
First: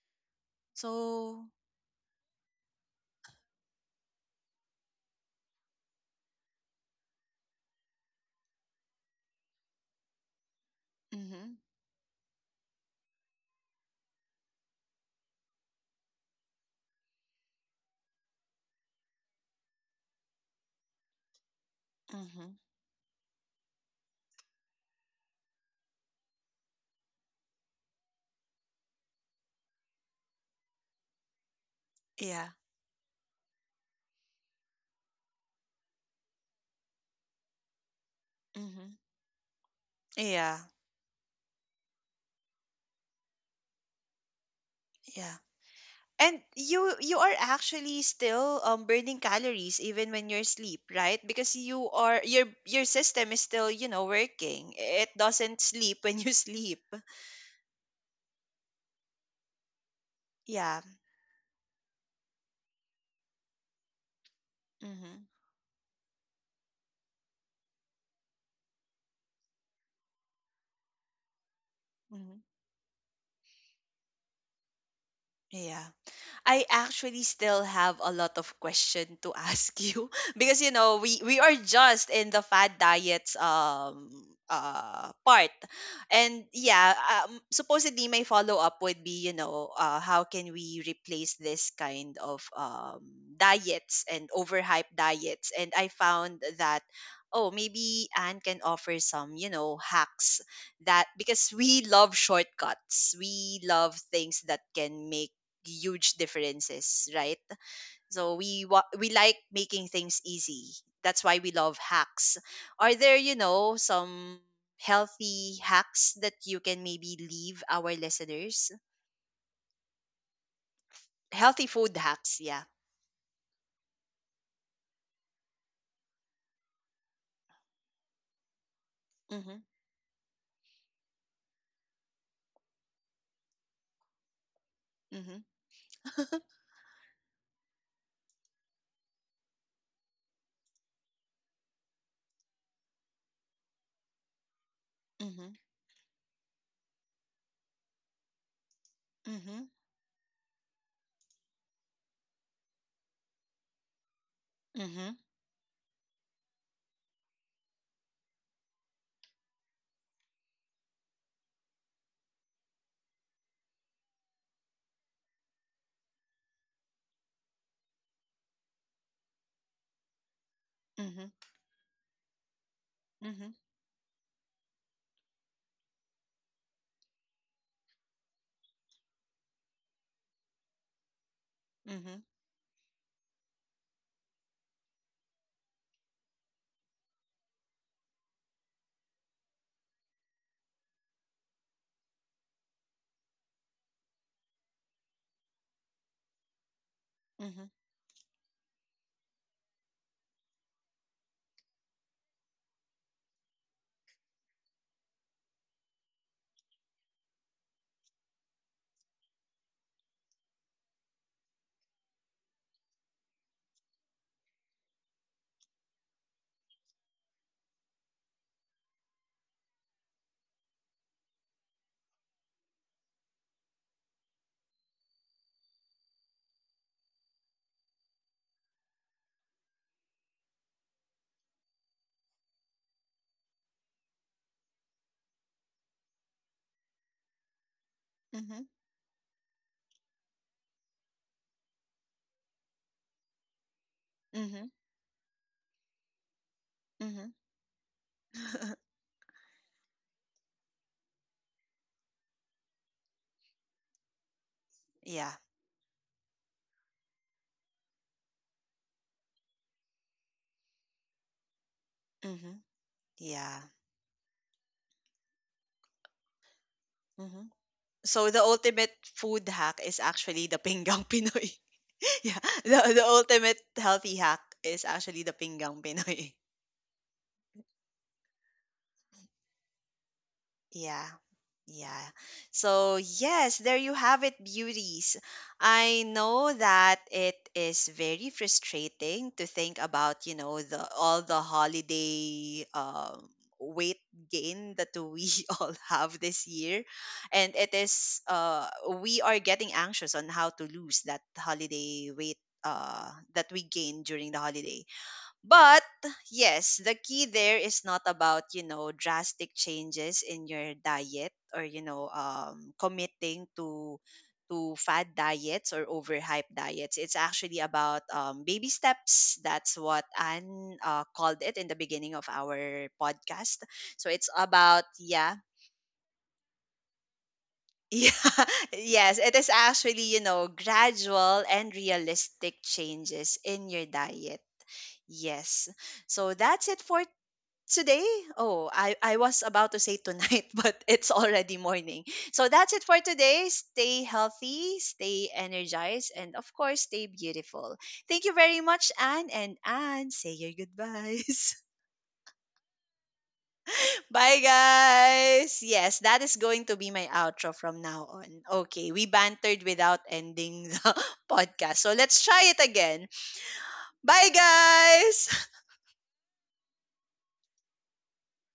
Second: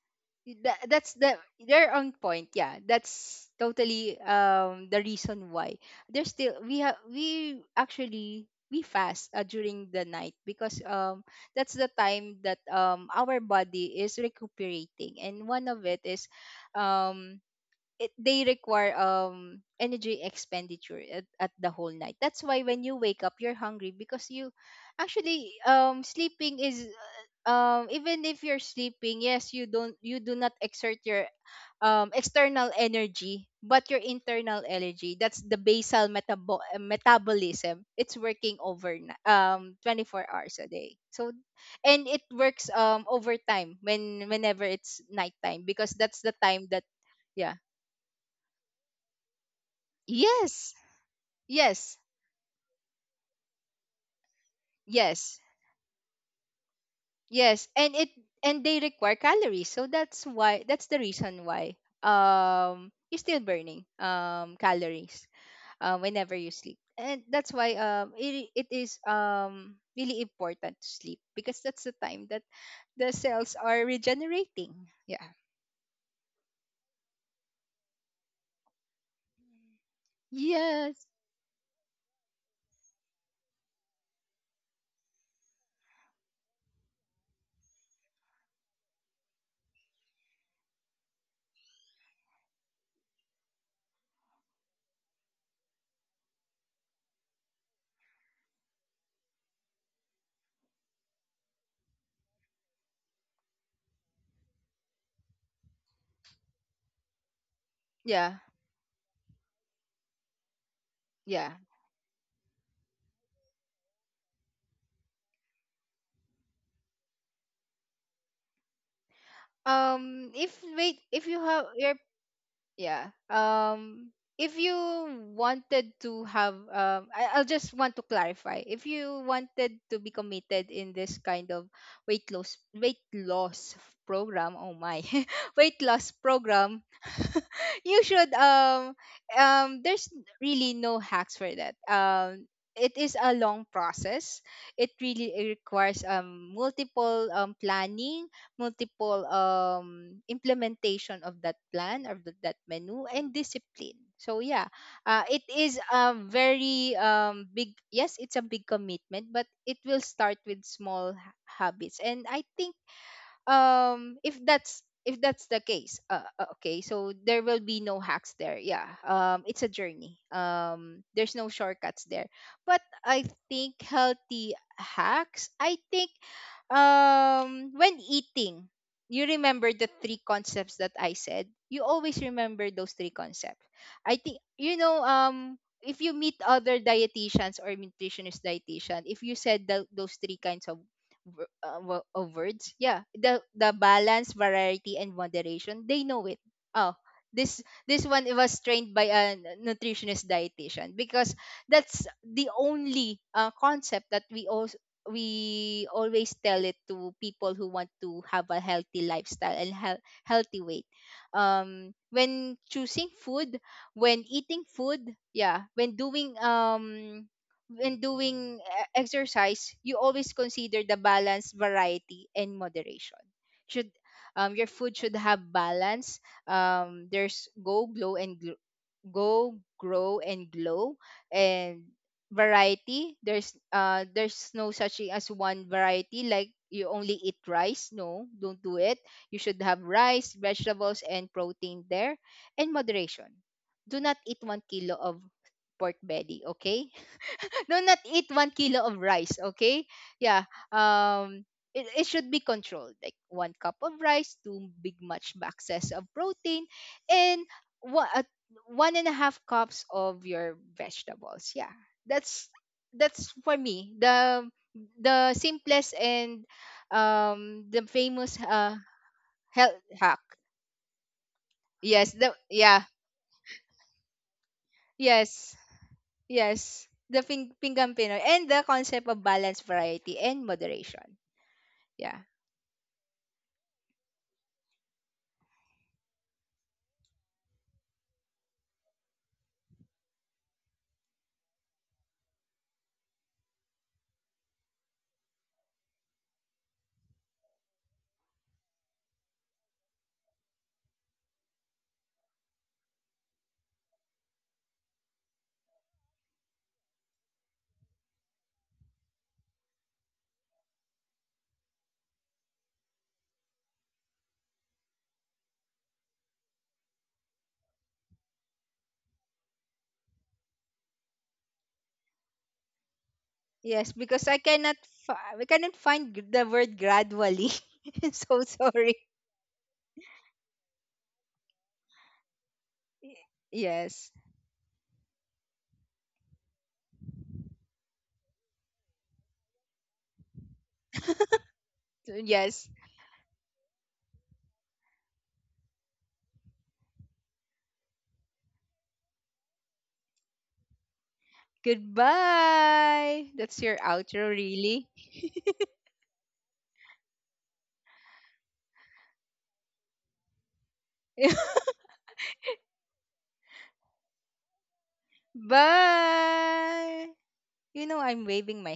B: That's the,
A: So
B: they're on point. Yeah, that's totally the reason why there's still we have we actually we fast during the night, because
A: mm-hmm,
B: that's the time that our body is recuperating, and one of it is um it they require energy expenditure at the whole night. That's
A: mm-hmm,
B: why when you wake up you're hungry, because you actually sleeping is even if you're sleeping, yes, you do not exert your
A: yeah,
B: external energy, but your internal energy. That's the basal metabolism. It's working
A: mm-hmm,
B: over 24 hours
A: yeah,
B: a day. So, and it works over time, whenever it's
A: yeah,
B: nighttime, because that's the
A: and
B: time that.
A: you are
B: Yeah,
A: actually still burning calories even when you're
B: yes,
A: asleep, right? Because you
B: yes,
A: are your system is still you know working. It
B: yes,
A: doesn't sleep when you sleep.
B: yes, and they require calories, so
A: Yeah.
B: that's the reason why you're still burning
A: Mm-hmm.
B: calories whenever you sleep, and that's why it is really important to sleep, because that's the time
A: Mm-hmm.
B: that the cells are regenerating. Yeah.
A: Yeah. I actually still have a lot of question to ask you because you know
B: Yes.
A: we are just in the fad diets part. And yeah, supposedly my follow up would be you know how can we replace this kind of diets and overhyped diets. And I found that oh maybe Anne can offer some you know hacks that because we love shortcuts, we love things that can make huge differences, right? So
B: Yeah.
A: we like making things easy. That's why we
B: Yeah.
A: love hacks. Are there, you know, some healthy hacks that you can maybe leave our listeners?
B: If wait, if you
A: Healthy
B: have
A: food
B: your
A: hacks, yeah.
B: Yeah, if you wanted to have I'll just want to clarify, if you
A: Mhm.
B: wanted to be committed in this kind of weight loss program. Oh my,
A: Mhm.
B: weight loss program. you should there's really no hacks for that. It is a long process. It really
A: Mhm.
B: requires multiple planning, multiple
A: Mhm.
B: implementation of that plan or that menu, and discipline. So, yeah,
A: Mhm.
B: it is a very big. Yes, it's a big commitment, but it will start with small habits, and I think if that's the case. Okay, so there will be no hacks there. Yeah, it's a journey. There's no shortcuts there, but I
A: Mhm.
B: think healthy hacks, I think, when eating, you remember the three concepts that I said. You always
A: Mhm.
B: remember those three concepts. I think, if you meet other dietitians or nutritionist dietitian, if you said those three kinds of of words, yeah, the balance, variety, and moderation, they know it. Oh, this
A: Mhm.
B: this one, it was trained by a nutritionist dietitian, because that's the only concept that we always tell it to people who want to have a healthy lifestyle and healthy weight. When choosing food, when eating food, yeah, when doing exercise, you always consider the balance, variety, and moderation. Should Your food should have balance. There's go, grow, and glow, and variety. There's no such thing as one variety, like you only eat rice. No,
A: Mhm.
B: don't
A: Mhm.
B: do it. You should have rice, vegetables, and protein there, and moderation. Do not eat one
A: Mhm.
B: kilo of pork belly, okay?
A: Mhm.
B: No, not eat 1 kilo of rice, okay? Yeah. um it should be controlled, like one cup of rice, two big
A: Yeah.
B: much boxes of protein, and one, uh, one and a half cups of your vegetables. Yeah, that's
A: Mhm.
B: that's for
A: Yeah.
B: me the simplest, and
A: Mm-hmm.
B: the
A: So
B: famous
A: the ultimate food hack
B: health
A: is
B: hack.
A: actually the pinggang Pinoy.
B: Yes, the
A: Yeah,
B: yeah,
A: the ultimate healthy hack is actually
B: yes,
A: the pinggang Pinoy.
B: yes, the pinggan pinoy, and the concept of balanced variety and
A: Yeah.
B: moderation.
A: Yeah.
B: Yeah.
A: So, yes, there you have it, beauties. I know that it is very frustrating to think about, you know, the all the holiday weight gain that we all have this year. And it is we are getting anxious on how to lose that holiday weight uh that we gain during the holiday. But yes, the key there is not about, you know, drastic changes in your diet or, you know, committing to fad diets or overhyped diets. It's actually about baby steps. That's what Anne called it in the beginning of our podcast.
B: Yes,
A: So
B: because
A: it's
B: I cannot
A: about,
B: fi-
A: yeah,
B: we cannot find the word gradually.
A: yeah,
B: So, sorry.
A: yes, it is actually, you know, gradual and realistic changes in your
B: Yes.
A: diet. Yes. So that's it for Today? Oh, I was about to say tonight, but it's already morning.
B: So,
A: So
B: yes.
A: that's it for today. Stay healthy, stay energized, and of course, stay beautiful. Thank you very much, Anne. And Anne, say your goodbyes.
B: Goodbye. That's your outro
A: Bye,
B: really.
A: guys. Yes, that is going to be my outro from now on. Okay, we bantered without ending the podcast. So let's try it again. Bye, guys.
B: Bye. You know I'm waving my